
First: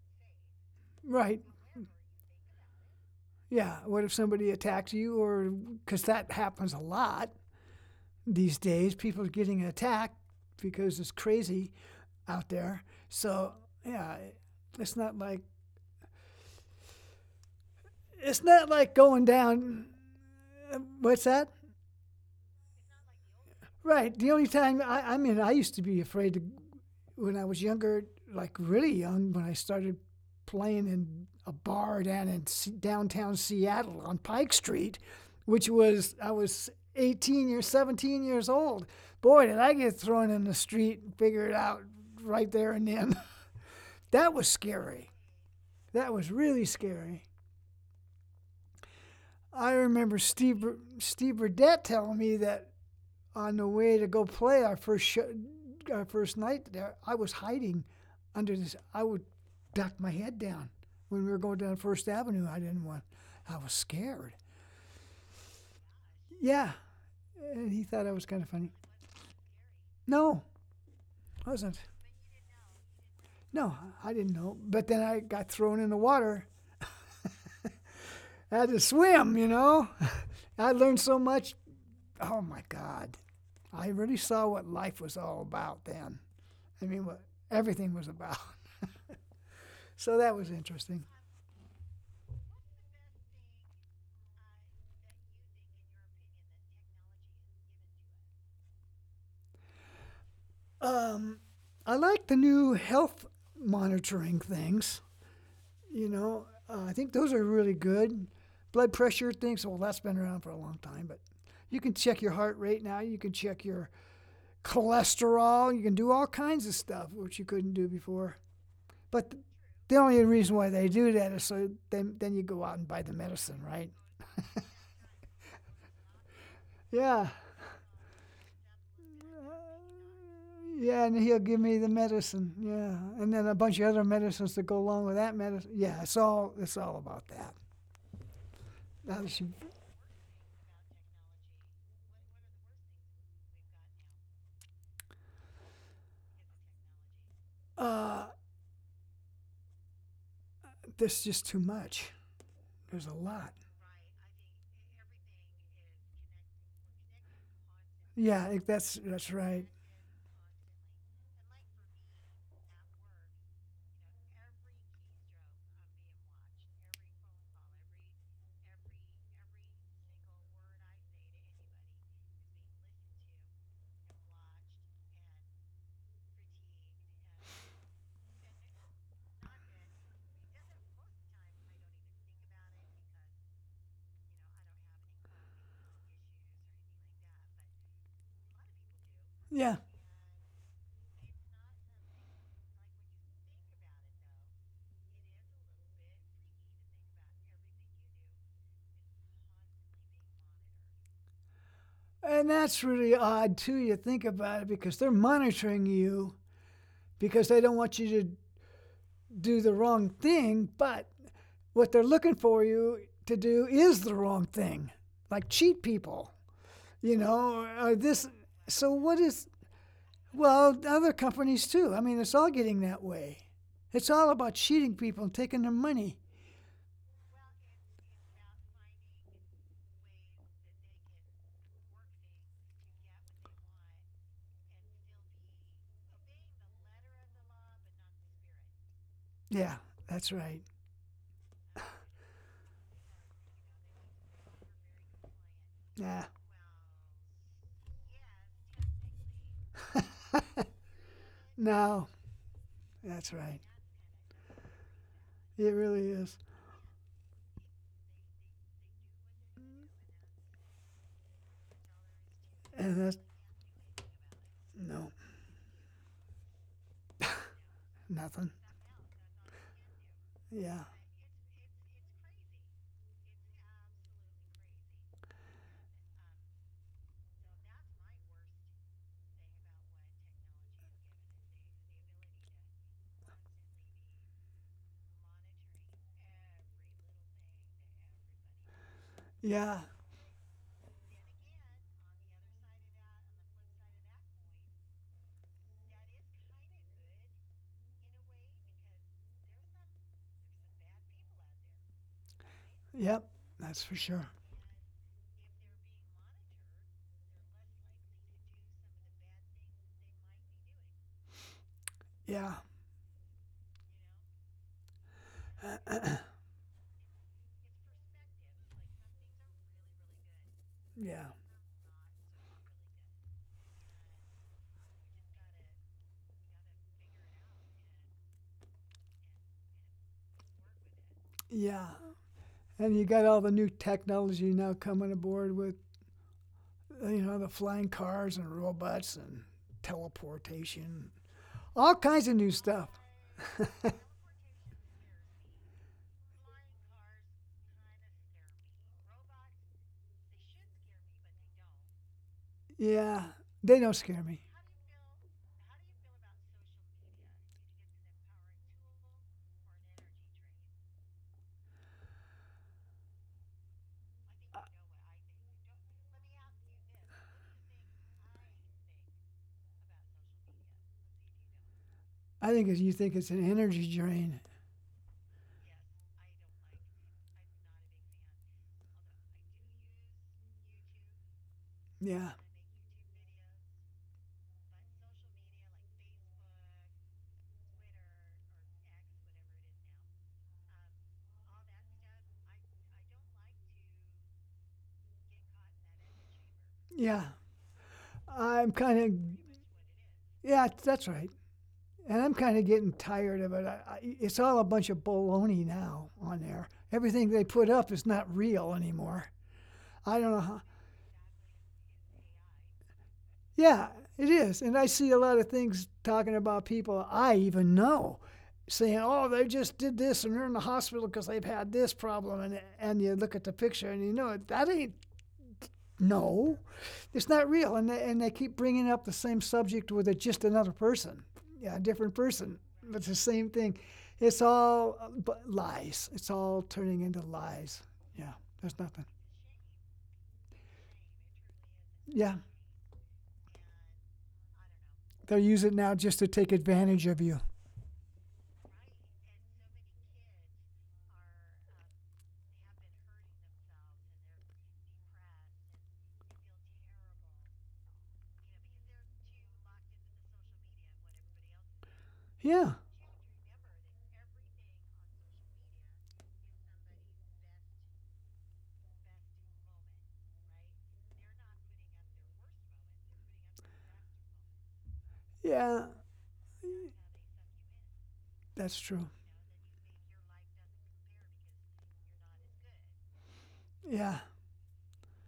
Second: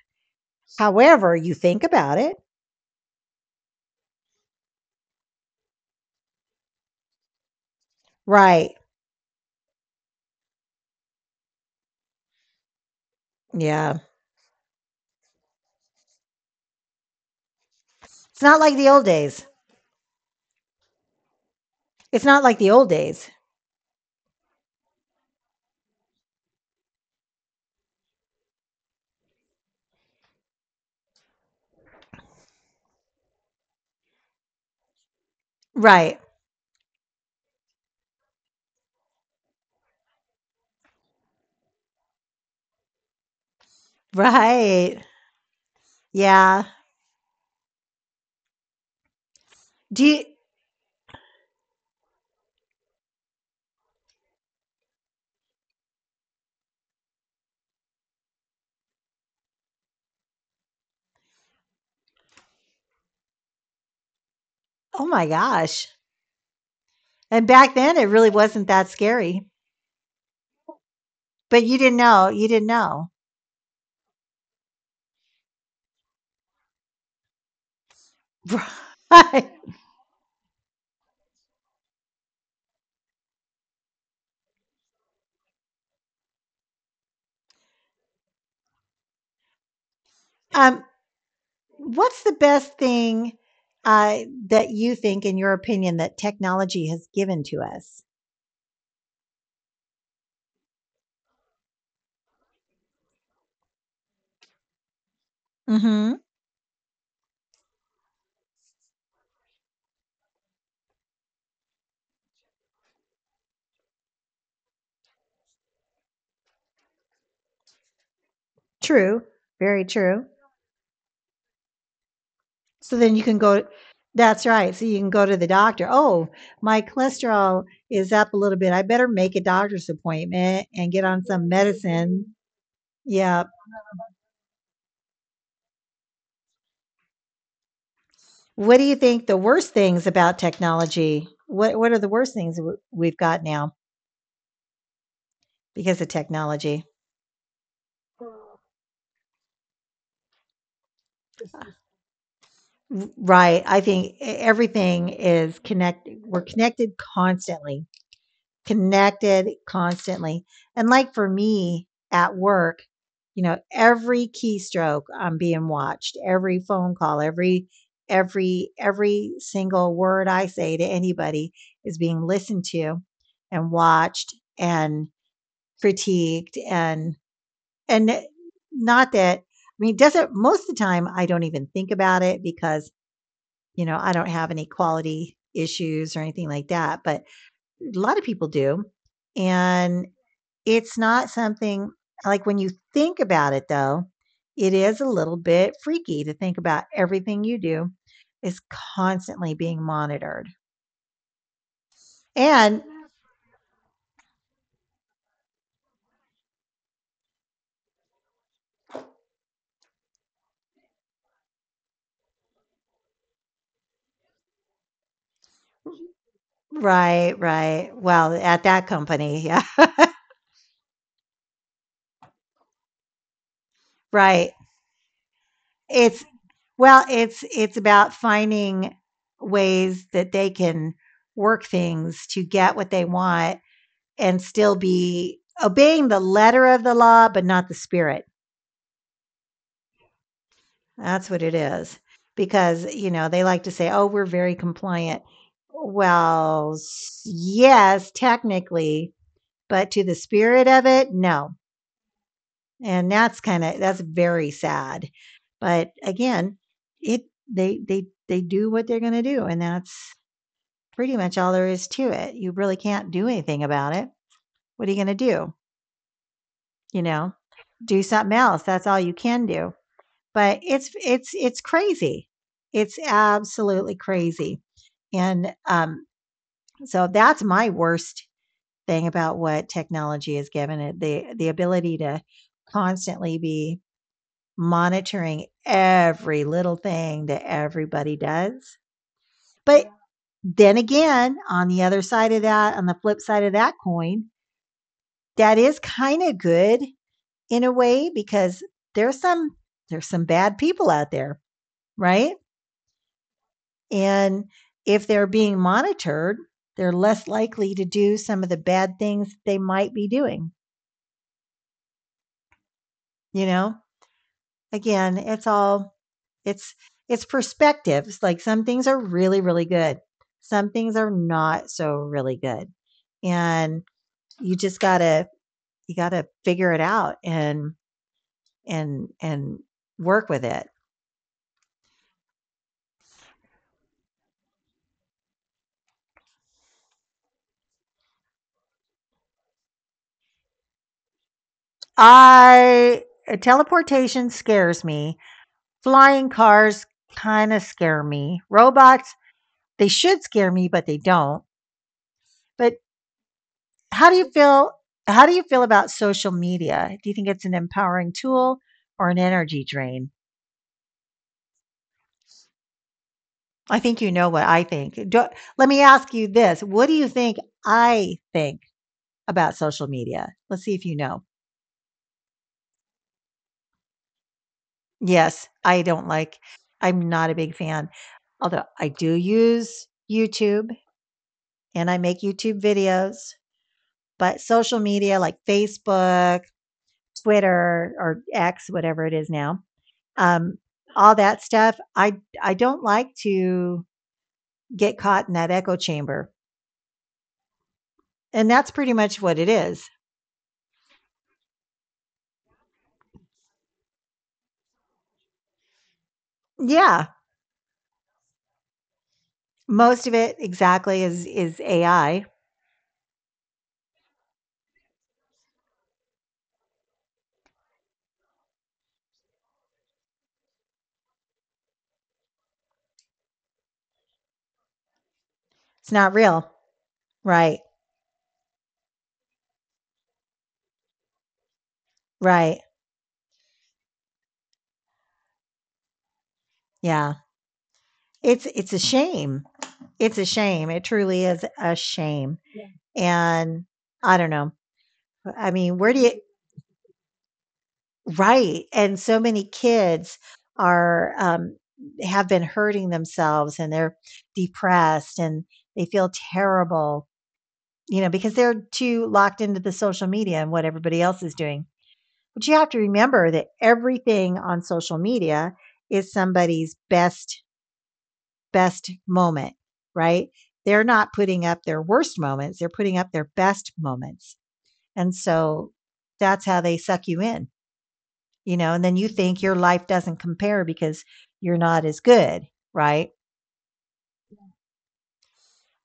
A: However,
B: right.
A: you think about it.
B: Yeah. What if somebody attacks you, or because that happens a lot these
A: Right.
B: days? People are getting attacked because it's crazy out there. So
A: Yeah.
B: yeah, it's not like it's
A: It's not
B: not
A: like the
B: like
A: old
B: going
A: days.
B: down. What's that?
A: It's not like the old days.
B: Right. The only time I mean, I used to be afraid to when I was younger, like really young, when I started playing in a bar down in downtown Seattle on Pike Street, which was
A: Right.
B: I was 18 or 17 years old. Boy, did I get thrown in the street and figure it out right there and then. That was
A: Right.
B: scary. That was really
A: Yeah.
B: scary. I
A: Do
B: remember
A: you,
B: Steve Burdett telling me that on the way to go play our first show, our first night there, I was hiding under this. I would duck my head down when we were going down First Avenue. I didn't want. I was scared.
A: oh my gosh.
B: Yeah,
A: And
B: and
A: back
B: he
A: then
B: thought
A: it
B: I was
A: really
B: kind of funny.
A: wasn't that scary,
B: No, I
A: but
B: wasn't.
A: you didn't know. You didn't know.
B: No, I didn't know. But then I got thrown in the water. I had to swim, you
A: Right.
B: know. I learned so much. Oh my God. I really saw what life was all about then. I mean, what everything was about. So that was
A: Um.
B: interesting.
A: What's the best thing uh, that you think, in your opinion, that technology has given to us?
B: Um, I like the new health monitoring things. You
A: Mhm.
B: know, uh, I think those are really good. Blood pressure things, well, that's been around for a long time, but you can check your heart rate now. You can check your cholesterol. You can do all kinds of stuff, which you couldn't do before.
A: True.
B: But
A: Very
B: the only
A: true.
B: reason why they do that is so then you go out and buy
A: So
B: the
A: then you can
B: medicine,
A: go,
B: right?
A: that's right, so you can go to the doctor. Oh, my
B: Yeah.
A: cholesterol is up a little bit. I better make a doctor's appointment and
B: Yeah,
A: get
B: and
A: on
B: he'll
A: some
B: give me the
A: medicine.
B: medicine. Yeah. And then
A: Yeah.
B: a bunch of other medicines that go along with that medicine. Yeah, it's all about that.
A: What do you
B: That
A: think
B: was,
A: the worst things about technology? What are the worst things we've got now because of technology?
B: uh, this is just too much. There's a lot.
A: Right. I think everything is connected. We're connected constantly,
B: Yeah, that's
A: connected
B: right.
A: constantly. And like for me at work, you know, every keystroke I'm being watched, every phone call, every every single word I say to anybody is being listened to and watched and critiqued and and not that, I mean, it doesn't, most of the time I don't even think about it, because you know, I don't have any quality issues or anything like that, but a lot of people do.
B: Yeah,
A: And it's not something, like when you think about it, though, it is a little bit freaky to think about everything you do is constantly being monitored.
B: and
A: And
B: that's really odd too. You think about it because they're monitoring you because they don't want you to do the wrong thing. But what they're looking for you to do is the wrong thing, like cheat people. You
A: right,
B: know, or
A: right.
B: this.
A: Well, at
B: So
A: that
B: what
A: company,
B: is?
A: yeah.
B: Well, other companies too. I mean, it's all getting that way. It's all about
A: Right.
B: cheating people and taking their money.
A: It's well, it's about finding ways that they can work things to get what they want and still be obeying the letter of the law, but not the spirit.
B: Yeah, that's right.
A: That's what it is. Because, you know, they like to say, oh, we're very compliant.
B: Yeah.
A: Well, yes, technically, but to the spirit of it, no.
B: No,
A: And
B: that's right.
A: that's very sad.
B: It
A: But
B: really is.
A: again, it, they do what they're going to do. And that's pretty much all there is to it. You really
B: And
A: can't
B: that's
A: do anything about it. What are you
B: no,
A: going to do? You know, do something
B: nothing.
A: else. That's all you can do. But
B: Yeah.
A: it's it's crazy. It's absolutely crazy. And so that's my worst thing about what technology has given it, the ability to constantly be monitoring every little thing that everybody does.
B: Yeah.
A: But then again, on the other side of that, on the flip side of that coin, that is kind of good in a way because there's some there's some bad people out there, right?
B: Yep. That's for sure.
A: And if they're being monitored, they're less likely to do some of the bad things they might be doing,
B: Yeah.
A: you know? Again, it's all it's it's perspectives. Like some things are really good. Some things are
B: Yeah.
A: not so really good. And you just got to you got to figure it out and and work with it.
B: Yeah. And you got all the new technology now coming aboard with, you know, the flying cars and robots and teleportation, all kinds of new stuff.
A: I Teleportation scares me. Flying cars kind of scare me. Robots, they should scare me, but they don't. But
B: Yeah. They don't
A: how
B: scare
A: do you
B: me.
A: feel how do you feel about social media? Do you think it's an empowering tool or an energy drain? I think you know what I think. Do, let me ask you this. What do you think I think about social media? Let's see if you know.
B: I think it's, you think it's an energy drain.
A: Yes, I don't like I'm not a big fan. Although I do use YouTube and I make
B: Yeah.
A: YouTube videos, but social media like Facebook, Twitter, or X, whatever it is now, um, all that stuff. I don't like to get caught in that echo chamber,
B: Yeah.
A: and
B: I'm
A: that's
B: kind
A: pretty
B: of,
A: much what it is.
B: yeah, that's right. And I'm kind of getting tired of it. It's all a bunch of baloney now on there.
A: Yeah,
B: Everything they put up is not real anymore.
A: most
B: I
A: of
B: don't know
A: it
B: how.
A: exactly is AI.
B: Yeah, it is. And I see a lot of things talking about people I even know saying, oh, they just did this and they're in the hospital because they've had this problem. And you look at the picture and you know, that ain't
A: It's not
B: No,
A: real,
B: it's not
A: right?
B: real. And they keep bringing up the same subject with just another person, yeah, a different
A: Right?
B: person. But it's the same thing. It's all lies. It's all turning
A: Yeah.
B: into lies. Yeah,
A: It's a
B: there's nothing.
A: shame. It's a shame. It truly is a
B: Yeah,
A: shame. And I don't know.
B: they'll
A: I
B: use it
A: mean, where
B: now
A: do you
B: just to take advantage of you.
A: right, and so many kids are, have been hurting themselves, and they're depressed, and they feel terrible, you know, because they're too locked into the social media and what everybody else is doing. But you have to
B: Yeah,
A: remember that everything on social media is somebody's best moment, right? They're not putting up their worst moments, they're putting up their best moments, and so
B: yeah,
A: that's how they suck you in. You know, and then you
B: that's
A: think your
B: true.
A: life doesn't compare because you're not as good, right?
B: Yeah,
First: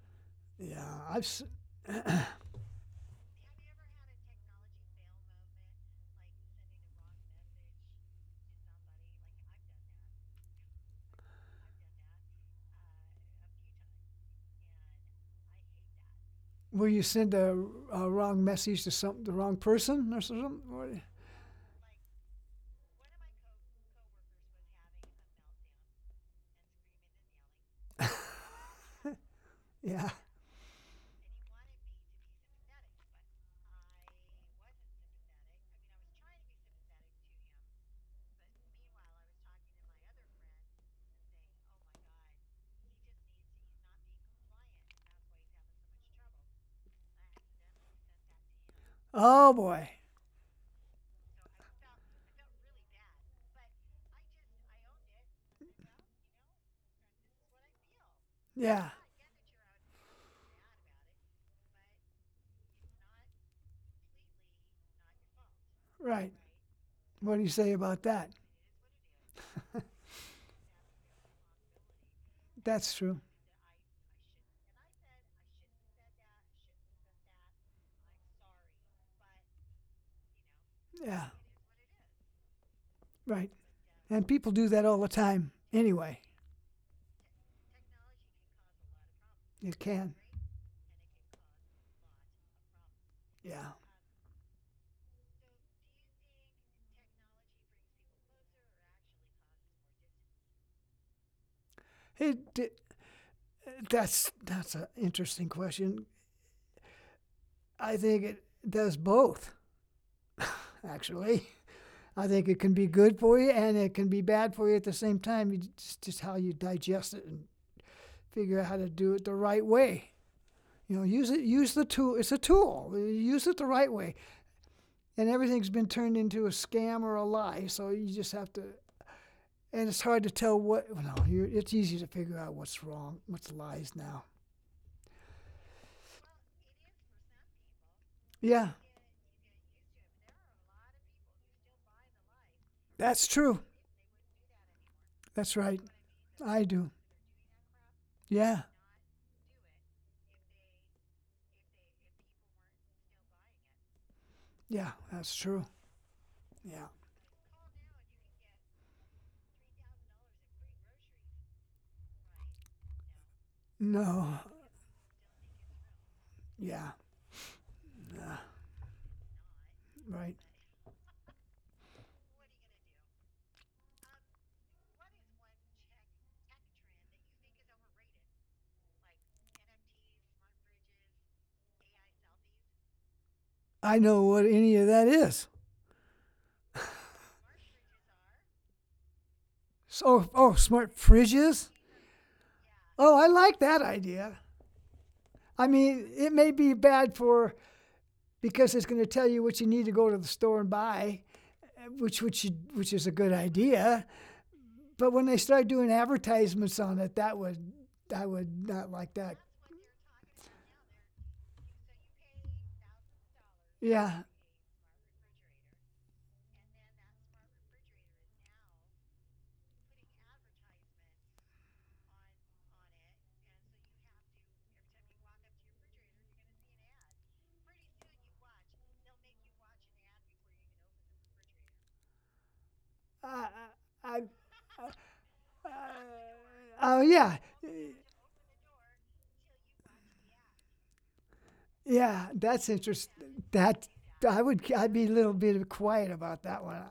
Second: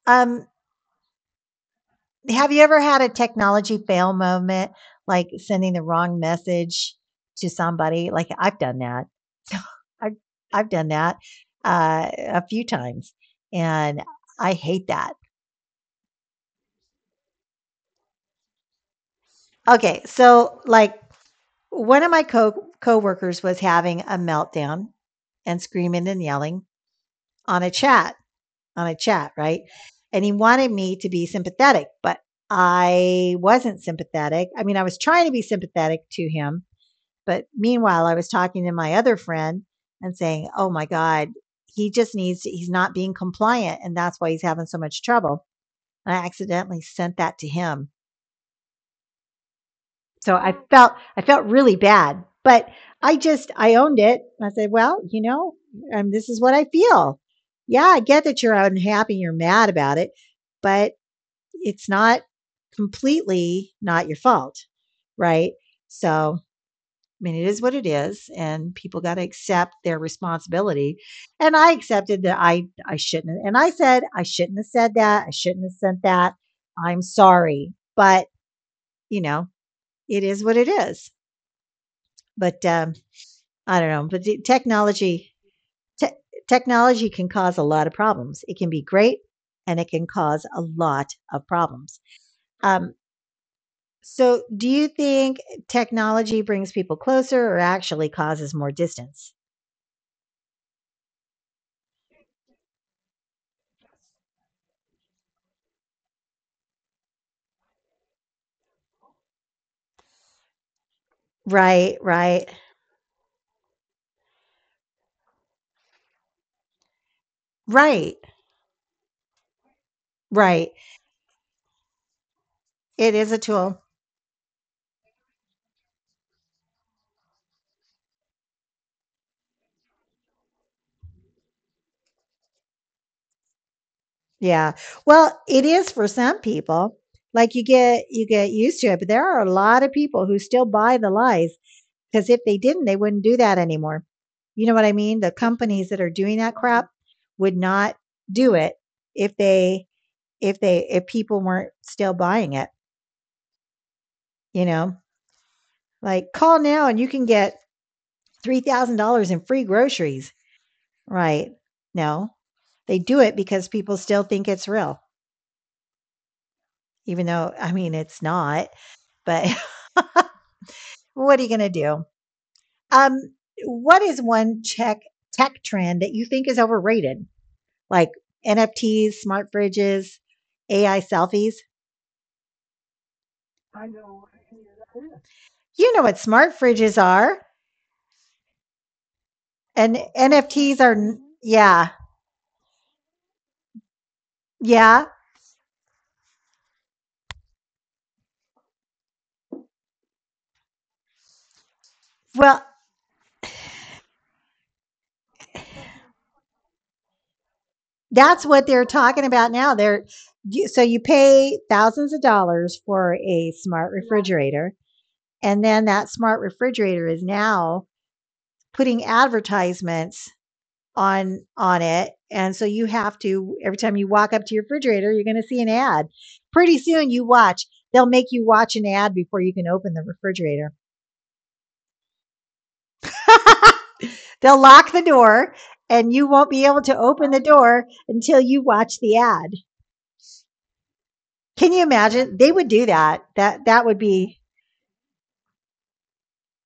A: Um,
B: yeah. I've.
A: have you ever had a technology fail moment, like sending the wrong message to somebody? Like I've done that. I've I've done that a few times, and I hate that.
B: Will you send a wrong message to some the wrong
A: Okay,
B: person or
A: so
B: something?
A: like one of my co coworkers was having a meltdown and screaming and yelling on a chat on a chat, right? And he
B: Yeah.
A: wanted me to be sympathetic, but I wasn't sympathetic. I mean, I was trying to be sympathetic to him, but meanwhile, I was talking to my other friend and saying, "Oh my god, he just needs to, he's not being compliant and that's why he's having so much trouble." And I accidentally sent that to him.
B: Oh
A: So
B: boy.
A: I felt really bad, but I owned it. I said, "Well, you know, this is what I feel." Yeah, I get that you're unhappy, you're
B: Yeah.
A: mad about it, but it's not completely not your fault, right? So,
B: Right.
A: I mean, it is
B: What do you
A: what it
B: say about
A: is,
B: that?
A: and people got to accept their responsibility. And I accepted that I
B: That's true.
A: shouldn't, and I said I shouldn't have said that. I shouldn't have sent that. I'm sorry, but you know, it is what it is.
B: Yeah,
A: But
B: right.
A: I don't know.
B: And
A: But the
B: people do that all the
A: technology
B: time anyway.
A: te- technology can cause a lot of problems. It can be great,
B: You
A: and
B: can.
A: it can cause a lot of problems. Um,
B: Yeah.
A: so do you think technology brings people closer or actually causes more distance?
B: It, d that's an interesting question. I think it does both, actually. I think it
A: Right,
B: can be
A: right.
B: good for you and it can be bad for you at the same time. You just how you digest it and figure out how
A: Right,
B: to do it the right way. You know, use
A: right.
B: it. Use the tool. It's a tool. Use it the
A: It
B: right
A: is a
B: way.
A: tool.
B: And everything's been turned into a scam or a lie. So you just have to and it's hard to tell what. Well, no, you're, it's easy to figure out what's wrong, what's lies now.
A: Yeah. Well, it is for some people. Like
B: Yeah,
A: you get used to it, but there are a lot of people who still buy the lies because if they
B: that's
A: didn't, they
B: true.
A: wouldn't do that anymore. You know what I
B: That's
A: mean?
B: right.
A: The companies that
B: I
A: are
B: do.
A: doing that crap would not
B: Yeah,
A: do it if they if people weren't still buying it,
B: yeah,
A: you
B: that's
A: know?
B: true.
A: Like,
B: Yeah.
A: call now and you can get $3,000 in free groceries. Right. No, they do it because
B: No.
A: people still think it's real,
B: Yeah.
A: even though, I mean, it's not. But
B: Right.
A: what are you going to do? Um, what is one tech trend that you think is overrated? Like NFTs, smart fridges, AI selfies?
B: I know
A: I
B: what
A: know.
B: any of that is.
A: You know what smart fridges are,
B: So,
A: and
B: oh, smart
A: NFTs are,
B: fridges.
A: yeah,
B: Oh, I like that idea.
A: yeah.
B: I mean, it may be bad for because it's going to tell you what you need to go to the store and buy, which you, which
A: Well,
B: is a good idea. But when they started doing advertisements on it, that would I would
A: that's what
B: not
A: they're
B: like that.
A: talking about now. They're so you pay thousands of dollars for a smart,
B: Yeah,
A: yeah, refrigerator, and then that smart refrigerator is now putting advertisements on it, and so you have to every time you walk up to your refrigerator, you're going to see an ad. Pretty soon, you watch. They'll make you watch an ad before you can open the refrigerator.
B: I, I,
A: They'll lock the door,
B: I-
A: and you won't be
B: oh
A: able to
B: yeah,
A: open the door until you watch the ad. Can you
B: yeah.
A: imagine?
B: That's
A: They would do
B: interesting.
A: that.
B: That
A: That that would
B: I
A: be
B: would I'd be a little bit quiet about that one.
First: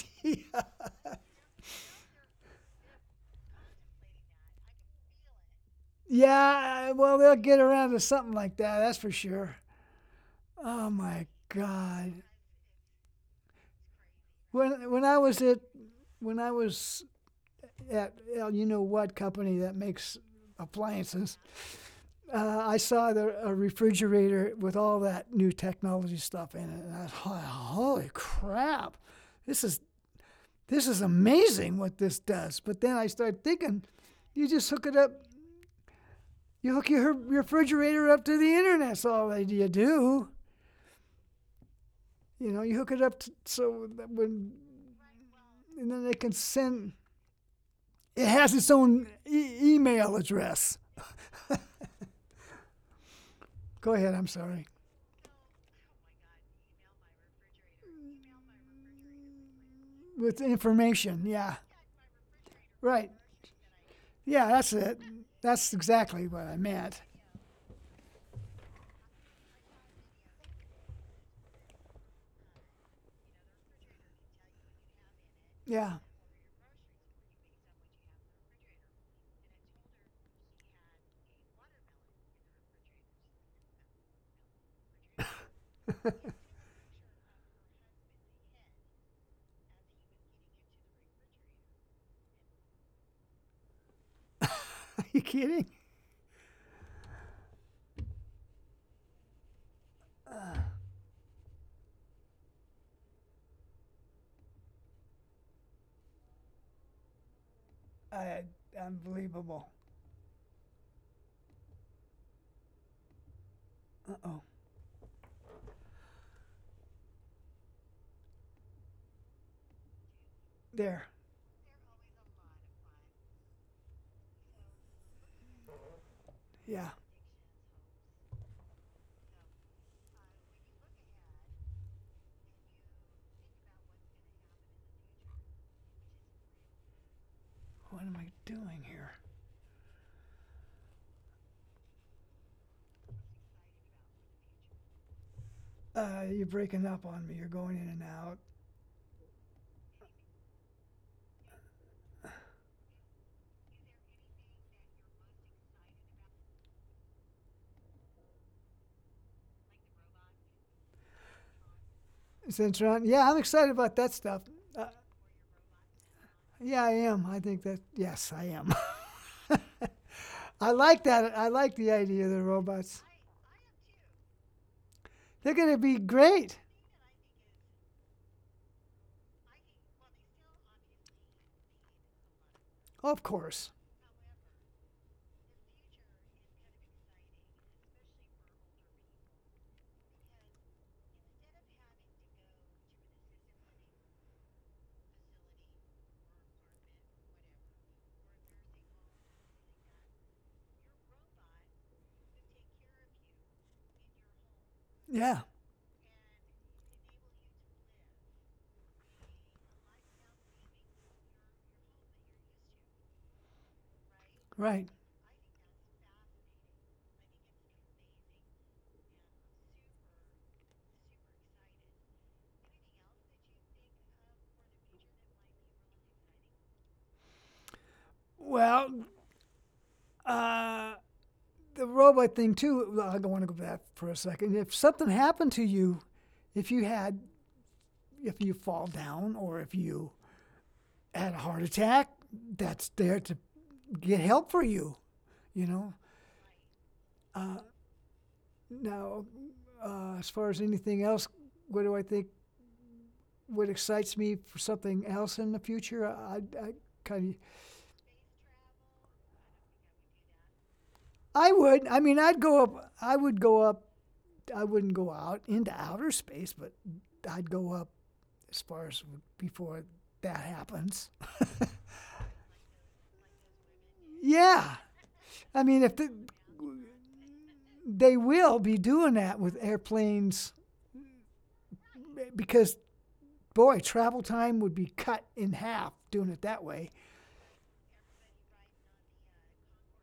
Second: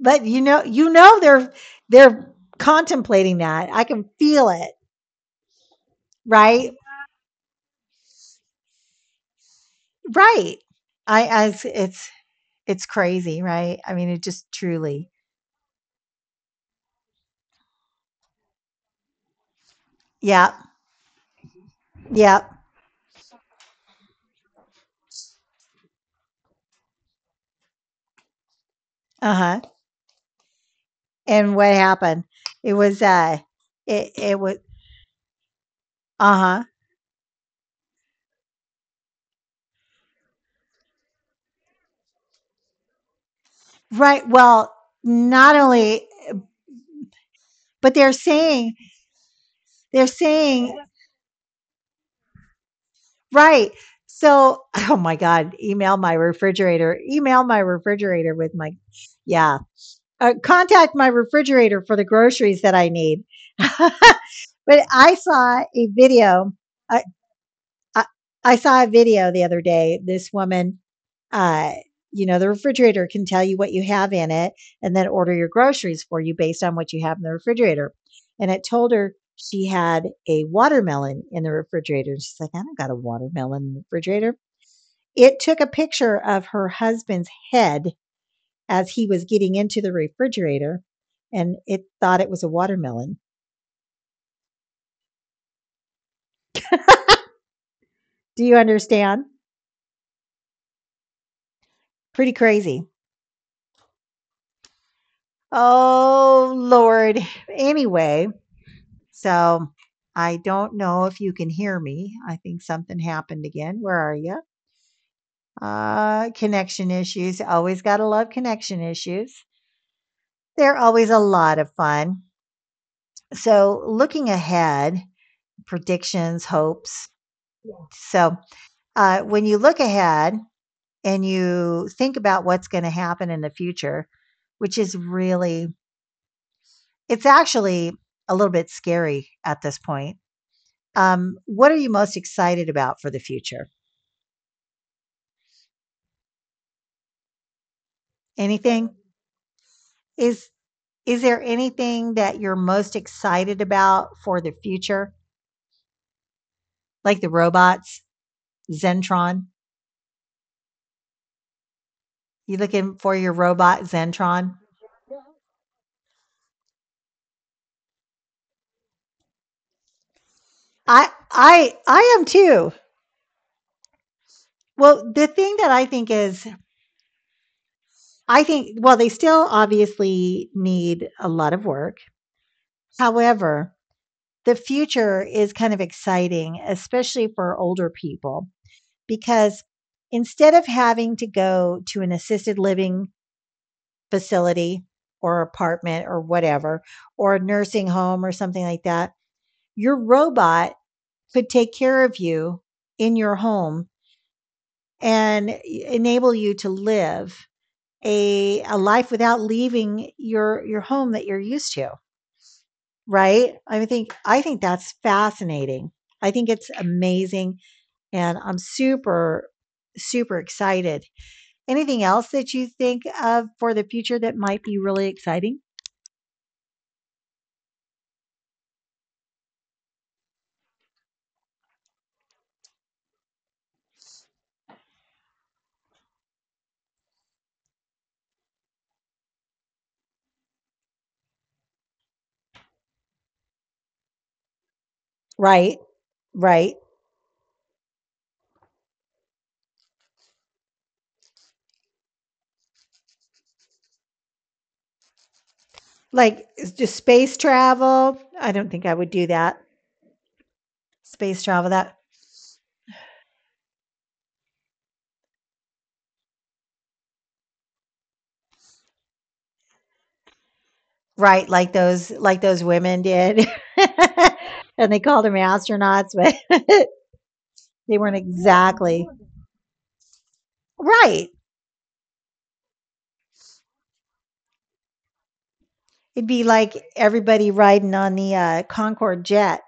A: But you know they're contemplating that. I can feel it, right?
B: Yeah, well they'll get around to something like that. That's for sure.
A: Right.
B: Oh my
A: I it's
B: God.
A: it's crazy, right? I mean, it just
B: When
A: truly.
B: I was at when I was at well, you know what company that makes
A: Yeah,
B: appliances,
A: yeah,
B: I saw a refrigerator with all that new technology stuff in it, and I thought, "Holy crap!
A: uh-huh.
B: This is this is
A: And what
B: amazing what this
A: happened?
B: does."
A: It
B: But then
A: was
B: I started thinking,
A: it
B: you
A: was,
B: just hook it up,
A: uh-huh.
B: you hook your refrigerator up to the internet. That's all that you do. You know, you hook it up to, so that
A: Right.
B: when
A: Well, not
B: and then
A: only
B: they can send.
A: but
B: It has its own
A: they're
B: email address.
A: saying right.
B: Go ahead. I'm sorry.
A: So, oh my god, email my refrigerator. Email my refrigerator with my, yeah,
B: With
A: contact my
B: information, yeah,
A: refrigerator for the groceries that I
B: right.
A: need.
B: Yeah, that's
A: But
B: it.
A: I
B: That's
A: saw a
B: exactly what I
A: video.
B: meant.
A: I, I, I saw a video the other day. This woman, uh, you know, the refrigerator can tell you what you have in it and then order your
B: Yeah.
A: groceries for you based on what you have in the refrigerator. And it told her she had a watermelon in the refrigerator. She's like, I don't got a watermelon in the refrigerator. It took a picture of her husband's head as he was getting into the refrigerator and it thought it was a watermelon.
B: Are you kidding?
A: Do you understand? Pretty crazy. Oh, Lord.
B: I,
A: Anyway,
B: unbelievable.
A: so I don't know if you can hear me. I think something happened again.
B: Uh
A: Where are
B: oh.
A: you? Connection issues. Always got to love connection issues. They're
B: There.
A: always a lot of fun. So, looking ahead, predictions,
B: Yeah.
A: hopes. So, when you look ahead, and you think about what's going to happen in the future, which is really, it's
B: What am
A: actually
B: I
A: a little
B: doing
A: bit
B: here?
A: scary at this point. What are you most excited about for the future?
B: You're breaking up on me. You're going in and out.
A: Anything? Is is there anything that you're most excited about for the future? Like the robots, Zentron? You
B: Cintron.
A: looking
B: Yeah, I'm
A: for your
B: excited about that
A: robot
B: stuff.
A: Zentron?
B: Uh, yeah, I am. I think that, yes, I am. I like that.
A: I
B: I like the
A: I
B: idea of the
A: I am too.
B: robots.
A: Well,
B: They're
A: the
B: going to
A: thing
B: be
A: that I think
B: great.
A: is I think, well, they still obviously need a lot of work.
B: Of course.
A: However, the future is kind of exciting, especially for older people, because instead of having to go to an assisted living facility or apartment or whatever, or a nursing home or something like that, your robot could take care of you in your home
B: Yeah,
A: and enable you to live a life without leaving your home that you're used to. Right? I
B: right.
A: think that's fascinating. I think it's amazing, and I'm super, super excited. Anything else that you think of for the future that might be really exciting?
B: Well, uh, the robot thing too. I want to go back for a second. If something happened to you, if you had, if you fall down or if you had a heart attack, that's there to get help for you. You know.
A: Right, right.
B: Now, as far as anything else, what do I think? What excites me for something else in the future?
A: Like, it's
B: Kind
A: just
B: of,
A: space travel. I don't think I would do that.
B: I
A: Space
B: would. I
A: travel,
B: mean,
A: that
B: I'd go up. I would go up. I wouldn't go out into outer space, but I'd go up as far as before that happens.
A: right, like those women did.
B: Yeah,
A: And they
B: I
A: called them
B: mean, if the,
A: astronauts, but
B: they
A: they weren't
B: will be doing that
A: exactly
B: with airplanes,
A: right.
B: because boy, travel time would be cut in half doing it
A: It'd
B: that
A: be
B: way.
A: like everybody riding on the Concorde jet,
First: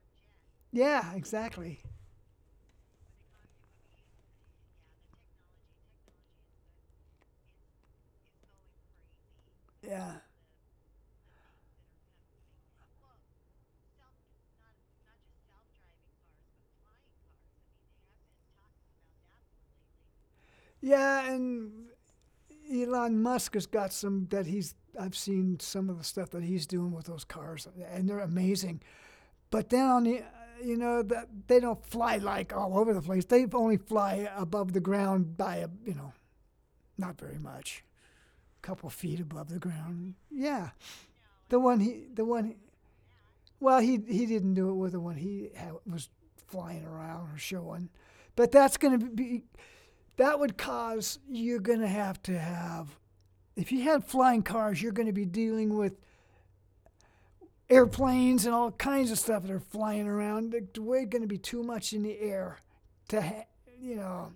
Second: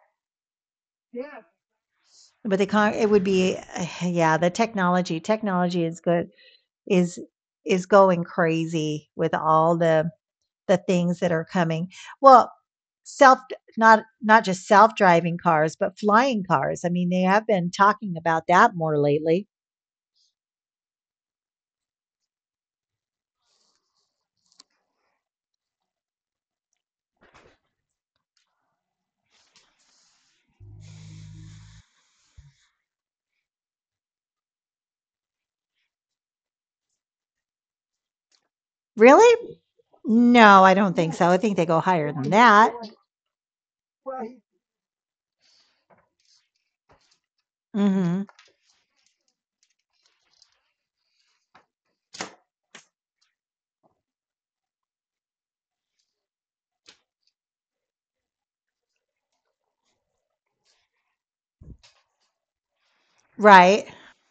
B: Yeah, exactly.
A: but the it would be yeah, the technology is good is is going crazy with all
B: Yeah,
A: the things that are coming. Well, self not just self-driving cars, but flying cars. I mean, they have been talking about that more lately.
B: yeah, and Elon Musk has got some that he's. I've seen some of the stuff that he's doing with those cars, and they're amazing. But then on the you know that they don't fly like all over the place. They only fly above the ground by a you know Not very much. A couple feet above the
A: Really?
B: ground.
A: No,
B: Yeah.
A: I don't think so. I think they go higher
B: The
A: than
B: one,
A: that.
B: well, he didn't do it with the one he had, was flying around or showing.
A: Hmm.
B: But that would cause, you're going to have, if you had flying cars, you're going to be dealing with airplanes and all kinds of stuff that are flying around. We're going to be too much in the air to, ha-
A: Right.
B: you know,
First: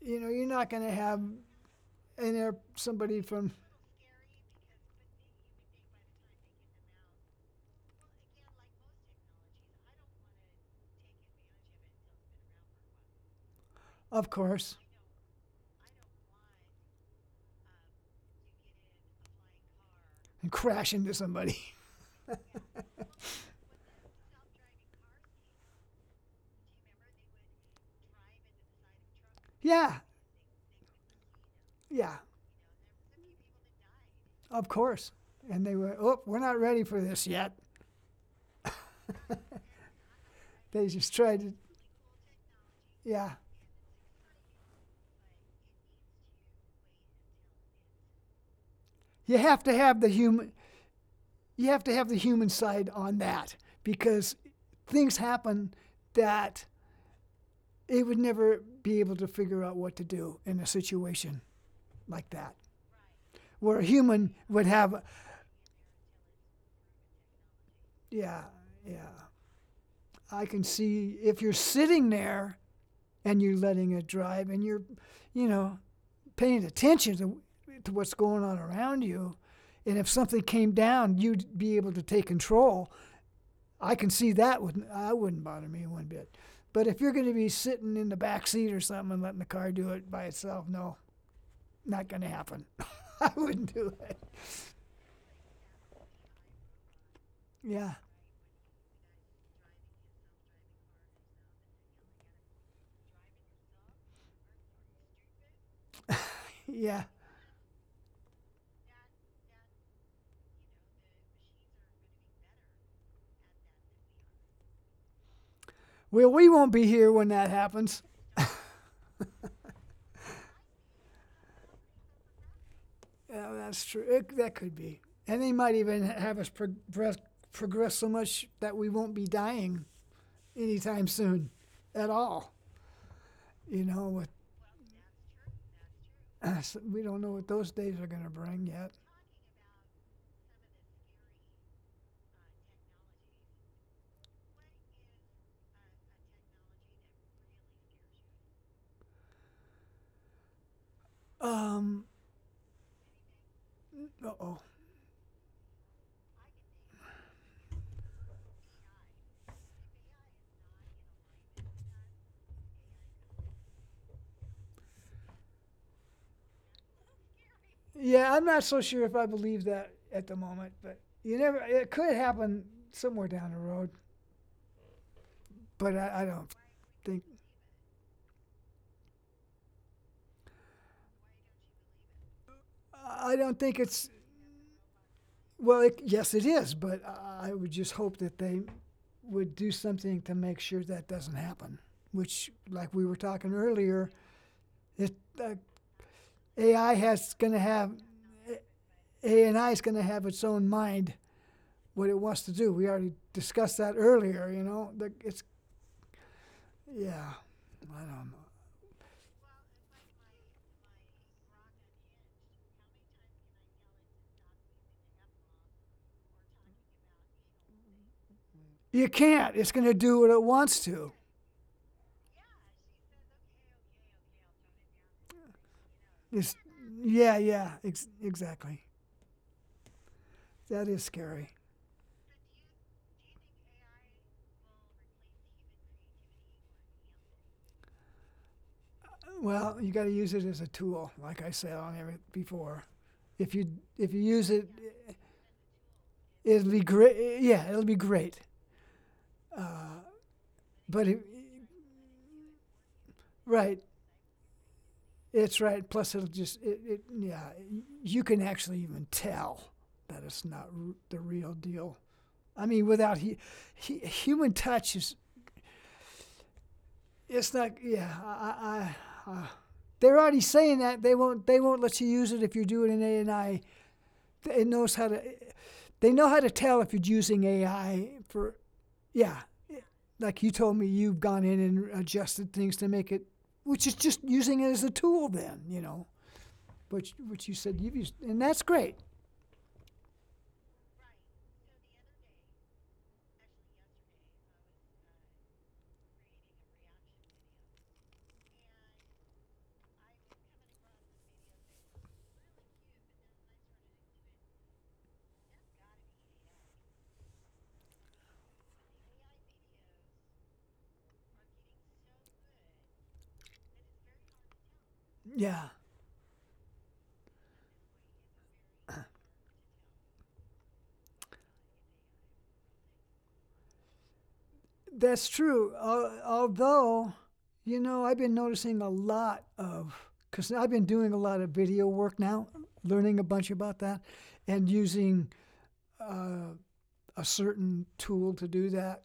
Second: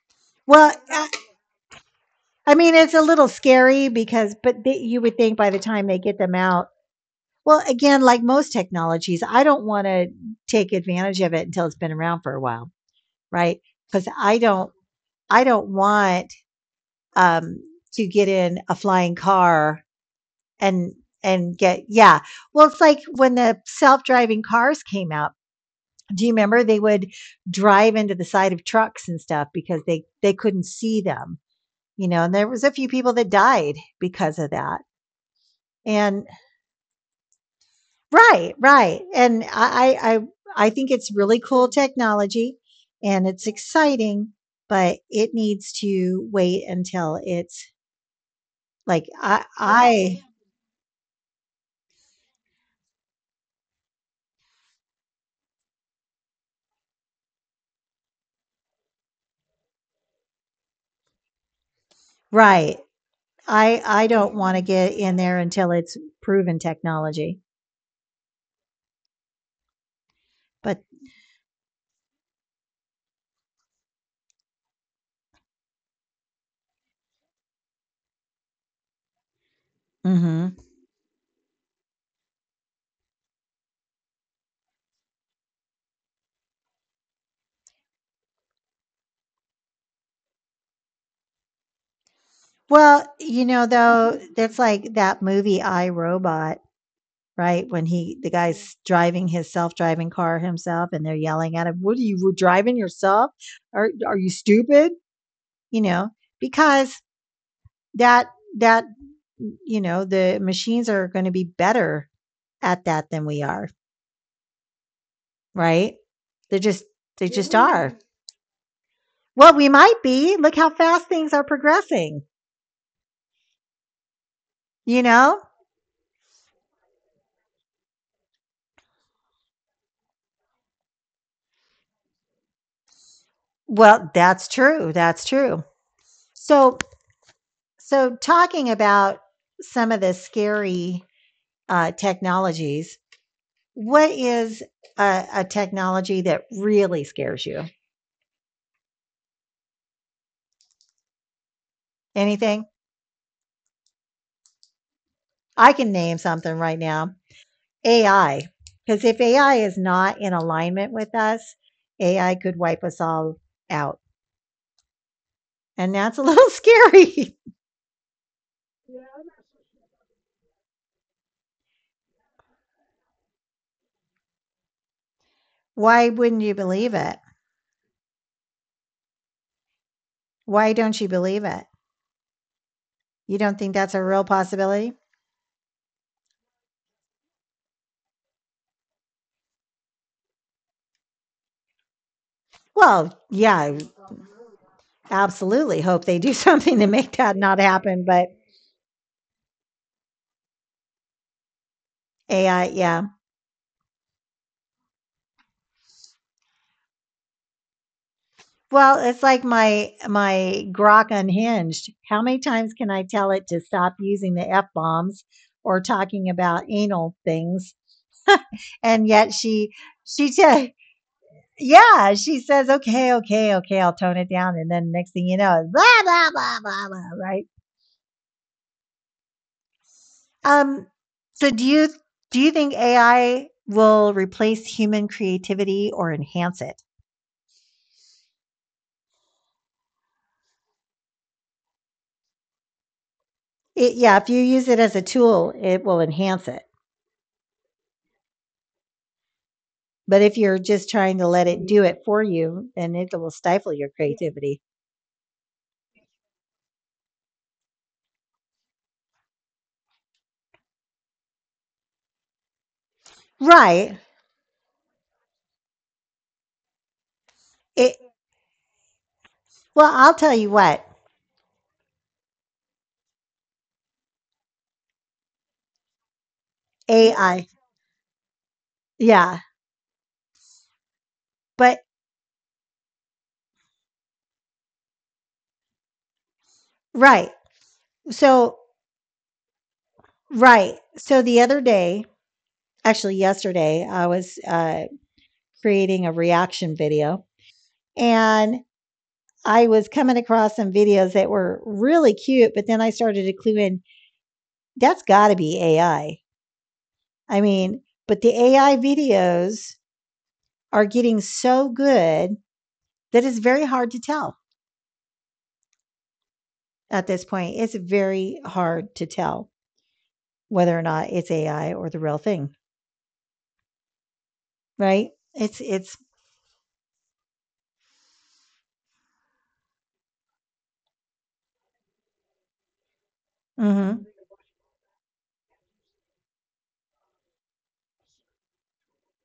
B: you know, you're not
A: Well,
B: going to have an air
A: I mean, it's a
B: somebody
A: little
B: from,
A: scary because, but they, you would think by the time they get them out, well, again, like most technologies, I don't want to take advantage of it until it's been around for a while, right? Because
B: of course,
A: I don't want um, to get in a flying car
B: and crash
A: and
B: into somebody.
A: get, yeah. Well, it's like when the self driving cars came out. Do you remember they would drive into the side of trucks and stuff because
B: Yeah,
A: they couldn't see them, you
B: yeah,
A: know? And there was a few people that died because of
B: of
A: that.
B: course. And they went, oh,
A: And
B: we're not ready for this yet.
A: right, right. And I
B: They
A: think it's
B: just tried
A: really
B: to,
A: cool technology and
B: yeah.
A: it's exciting, but it needs to wait until it's like
B: You have to have the human, you have to have the human side on that because things happen that they would never be able to figure out what to do in a situation like that,
A: right.
B: where a
A: I
B: human
A: don't want to
B: would
A: get
B: have,
A: in there until it's proven technology.
B: yeah, yeah. I can
A: But,
B: see if you're sitting there and you're letting it drive and you know, paying attention to what's going on around you. And if something
A: hmm,
B: came down, you'd be able to take control. I can see that wouldn't I wouldn't bother me one bit. But if you're going to be sitting in the back seat or something and letting the car do it by itself, no, not going to happen.
A: well, you
B: I
A: know,
B: wouldn't
A: though,
B: do it.
A: that's like that movie I Robot. Right? When he
B: Yeah,
A: the guy's driving his self-driving car himself and they're yelling at him, "What are you were driving yourself? Are you stupid?" You know, because
B: yeah.
A: that that mm, you know, the machines are going to be better at that than we are, right? They just
B: Well, we won't be
A: yeah,
B: here when
A: are.
B: that happens.
A: Well, we might be. Look how fast things are progressing,
B: Yeah, that's true.
A: you
B: It, that
A: know?
B: could be. And they might even have us progress so much that we won't be dying anytime soon at all.
A: Well,
B: You know,
A: that's
B: with
A: true. That's true. So
B: us, we don't know what those
A: so
B: days are going to
A: talking
B: bring
A: about
B: yet.
A: some of the scary technologies. What is a technology that really scares you?
B: Um,
A: Anything?
B: oh,
A: I can name something right now. AI. Because if AI is not in alignment with us, AI could wipe us all out. And that's a little scary.
B: yeah, I'm not so sure if I believe that at the moment, but you never. It could happen somewhere down the road,
A: Why
B: but
A: wouldn't you
B: I don't
A: believe it?
B: think.
A: Why don't you believe it? You don't
B: I
A: think
B: don't
A: that's
B: think
A: a real
B: it's
A: possibility?
B: well. It, yes, it is, but I would just hope that they would do something to make sure that doesn't happen. Which,
A: Well,
B: like we were
A: yeah,
B: talking
A: I
B: earlier, it, uh,
A: absolutely hope they do something to
B: AI
A: make that
B: has
A: not
B: going to
A: happen.
B: have
A: But
B: AI is going to have its own mind what it
A: AI,
B: wants to do.
A: yeah.
B: We already discussed that earlier, you know. it's, yeah, I don't know.
A: Well, it's like my grok unhinged. How many times can I tell it to stop using the F bombs or talking about anal things? And yet
B: You
A: she
B: can't. It's going to do what it
A: said,
B: wants to.
A: yeah, she says, okay, okay, okay, I'll tone it down. And then next thing you know, blah, blah, blah,
B: It's,
A: blah, blah, right?
B: yeah, exactly.
A: Um,
B: That is
A: so
B: scary.
A: do you think AI will replace human creativity or enhance it?
B: Well, you got to use it as a tool, like I said on every before. If you
A: Yeah, if
B: if
A: you
B: you
A: use
B: use
A: it
B: it,
A: as a tool, it will enhance it.
B: it'll be great. Yeah, it'll be great.
A: But
B: Uh,
A: if you're just trying to
B: but
A: let
B: it,
A: it do it for you, then it will stifle your
B: right,
A: creativity.
B: it's right. Plus, it'll just it, it. Yeah, you can actually even tell that it's not r- the real deal. I mean, without
A: Right.
B: human touch is it's
A: It
B: not. Yeah,
A: Well, I'll tell
B: they're
A: you
B: already
A: what.
B: saying that they won't let you use it if you're doing an AI. It knows how to. They know how to tell if you're
A: AI.
B: using AI for.
A: Yeah.
B: Yeah. Like you told me, you've gone
A: But
B: in and adjusted things to make it, which is just using it as a tool. Then you know,
A: right.
B: which you said you've used,
A: So
B: and that's great.
A: right, so the other day, actually yesterday, I was creating a reaction video, and I was coming across some videos that were really cute, but then I started to clue in, that's got to be AI. I mean, but the AI videos are getting so good that is very hard to tell
B: Yeah.
A: at this point. It's very hard to tell whether or not it's AI or the real thing, right?
B: That's
A: It's
B: true. Although, you know, I've been noticing a lot of, because I've been doing a lot of video work now, learning a bunch about
A: mhm.
B: that, and using uh, a certain tool to do that,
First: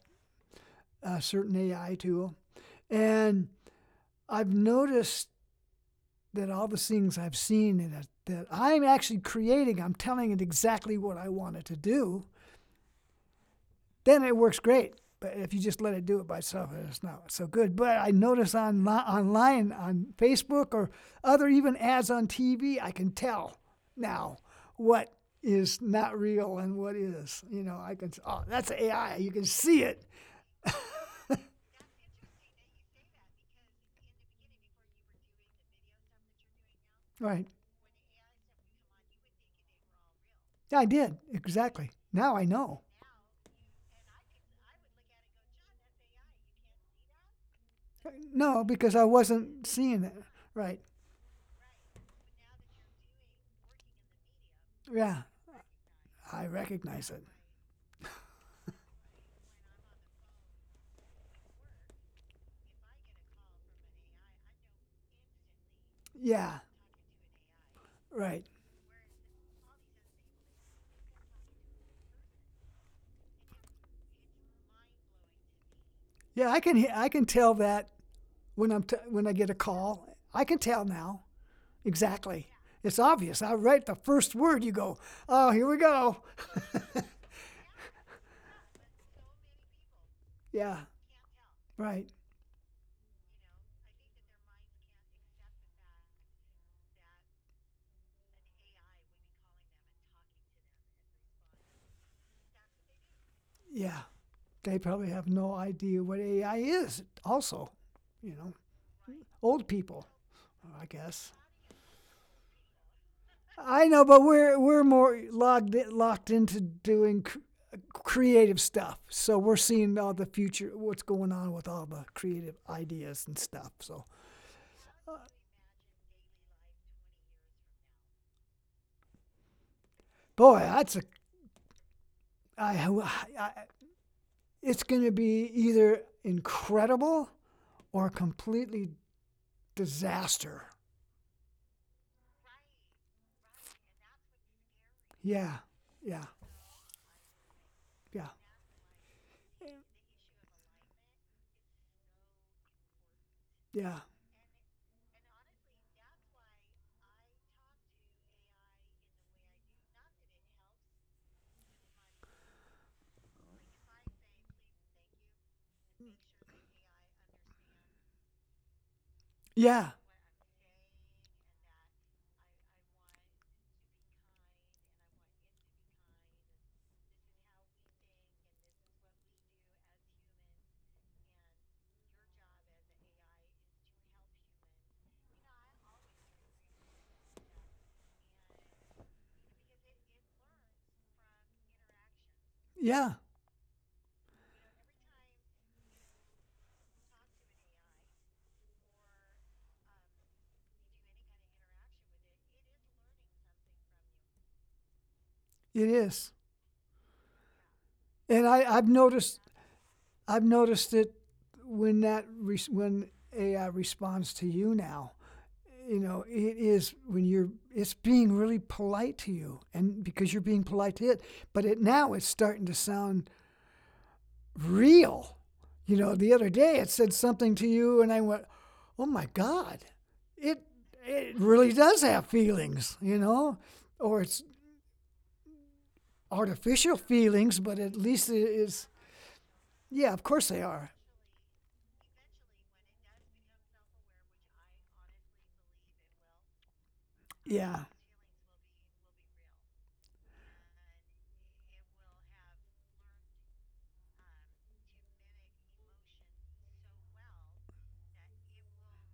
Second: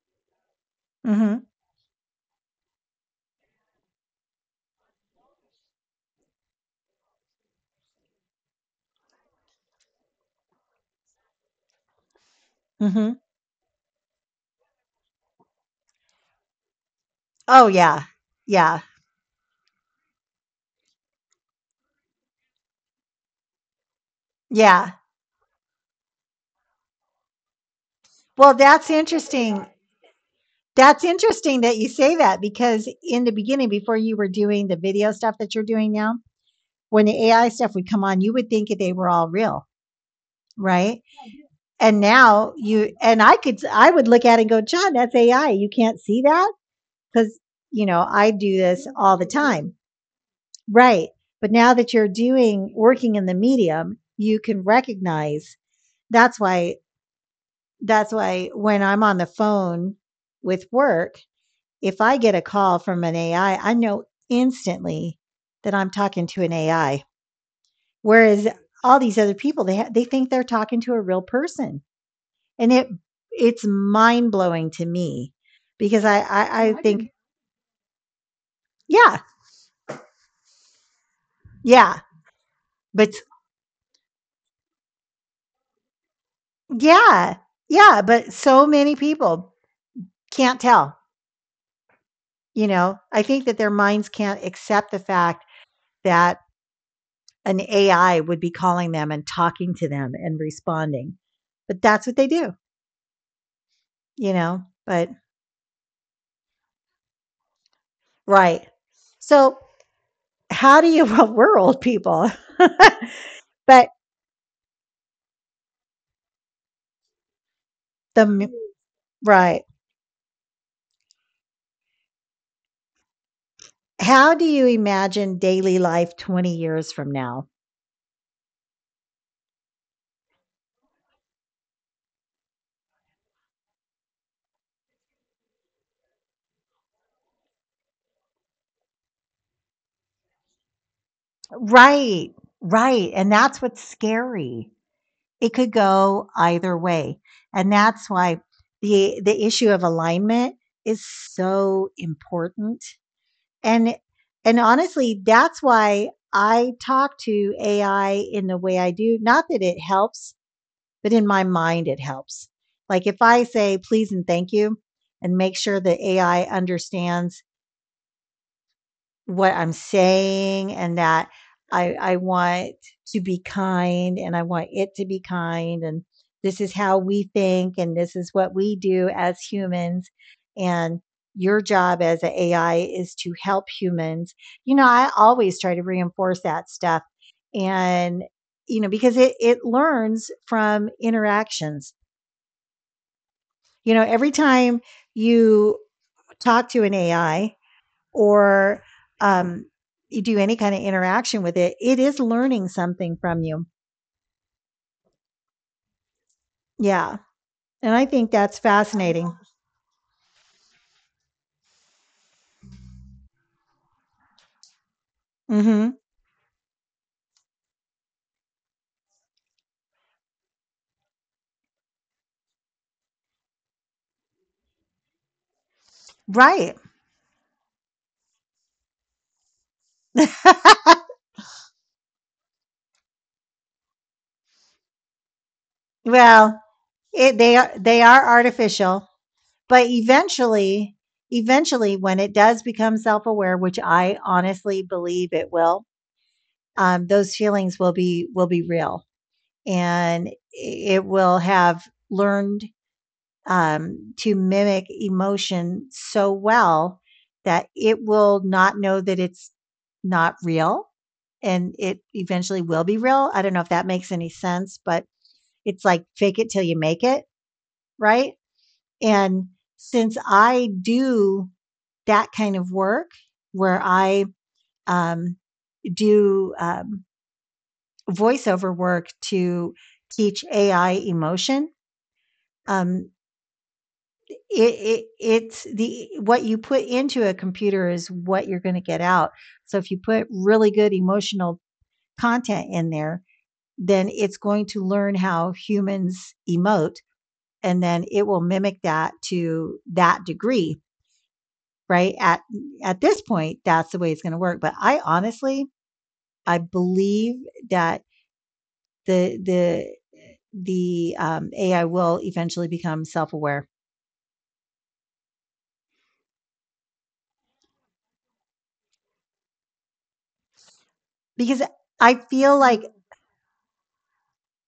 B: a
A: mhm.
B: certain AI tool. And I've noticed that all the things I've seen that I'm actually creating, I'm telling it exactly what I want it to do.
A: mhm.
B: Then it works great. But if you just let it do it by itself, it's not so good.
A: Oh
B: But I
A: yeah.
B: notice on
A: Yeah.
B: online on Facebook or other even ads on TV, I can tell now what
A: Yeah.
B: is not real and what is. You know, I can oh
A: Well,
B: that's
A: that's
B: AI. You can
A: interesting.
B: see it.
A: That's interesting that you say that, because in the beginning, before you were doing the video stuff that you're doing now, when the
B: Right?
A: AI stuff would come on, you would think they were all real,
B: Yeah, I
A: right?
B: did exactly.
A: And
B: Now I
A: now
B: know.
A: you and I could, I would look at it and go, "John, that's AI. You can't see that?" Because you know I
B: No,
A: do
B: because
A: this
B: I
A: all the
B: wasn't
A: time,
B: seeing it. Right?
A: right? But now that you're doing, working in the medium, you can
B: Yeah,
A: recognize,
B: I
A: that's why
B: recognize it.
A: that's why when I'm on the phone with work, if I get a call from an AI, I know instantly that I'm talking
B: Yeah,
A: to an AI.
B: right.
A: Whereas all these other people, they think they're talking to a real person, and it's mind blowing to me because
B: Yeah, I can
A: I think didn't.
B: tell that when I
A: yeah.
B: get a call. I can tell now
A: yeah.
B: exactly. It's
A: But
B: obvious. I write the first word. You go, oh, here we go.
A: yeah. Yeah, but so many people
B: Yeah,
A: can't tell,
B: right.
A: you know? I think that their minds can't accept the fact that an AI would be calling them and talking to them and responding. But that's what they do,
B: Yeah,
A: you
B: they
A: know?
B: probably have
A: But
B: no idea what AI is. Also, you know,
A: right.
B: old
A: So,
B: people, I
A: how do
B: guess.
A: you well, we're old people.
B: I know,
A: But
B: but we're more locked into doing
A: the
B: creative
A: m
B: stuff. So we're
A: right.
B: seeing all the future, what's going on with all the creative ideas and stuff. So,
A: How do you imagine daily life 20 years from now?
B: boy, that's a I, I it's going to be either incredible or completely disaster.
A: Right. Right, and that's what's scary.
B: Yeah,
A: It could
B: yeah,
A: go either way. And that's
B: yeah,
A: why the issue of alignment is so important.
B: yeah,
A: And honestly, that's why I talk to AI in the way I do. Not that it helps, but in my mind it helps. Like if I say please and thank you and make sure that AI understands what I'm
B: yeah,
A: saying, and that I want to be kind and I want it to be kind. And this is how we think and this is what we do as humans. And your job as an AI is to help humans. You know, I always try to reinforce that stuff. And, you know, because it learns from interactions.
B: yeah.
A: You know, every time you talk to an AI, or um, you do any kind of interaction with it, it is learning something from you.
B: It is,
A: Yeah. And I
B: and
A: think that's
B: I've noticed.
A: fascinating.
B: I've noticed it when that when AI responds to you now. You
A: hmm.
B: know, it is when you're. It's being really polite to you, and because you're being polite to it. But it now it's starting to sound real. You know, the other day it
A: Right.
B: said something to you, and I went, "Oh my God, it it really does have feelings." You know, or it's
A: Well,
B: artificial feelings,
A: they
B: but
A: are
B: at least it is.
A: artificial, but
B: Yeah, of course they are.
A: eventually, when it does become self aware, which I honestly believe it will, those
B: Yeah,
A: feelings will be real, and it will have learned, to mimic emotion so well that it will not know that it's not real and it eventually will be real. I don't know if that makes any sense, but it's like fake it till you make it, right? And since I do that kind of work where I um, do voiceover work to teach AI emotion. Um, it's the, what you put into a computer is what you're going to get out. So if you put really good emotional content in there, then it's going to learn how humans emote, and then it will mimic that to that degree, right? At this point, that's the way it's going to work. But I honestly, I believe that the the the AI will eventually become self aware, because I feel like.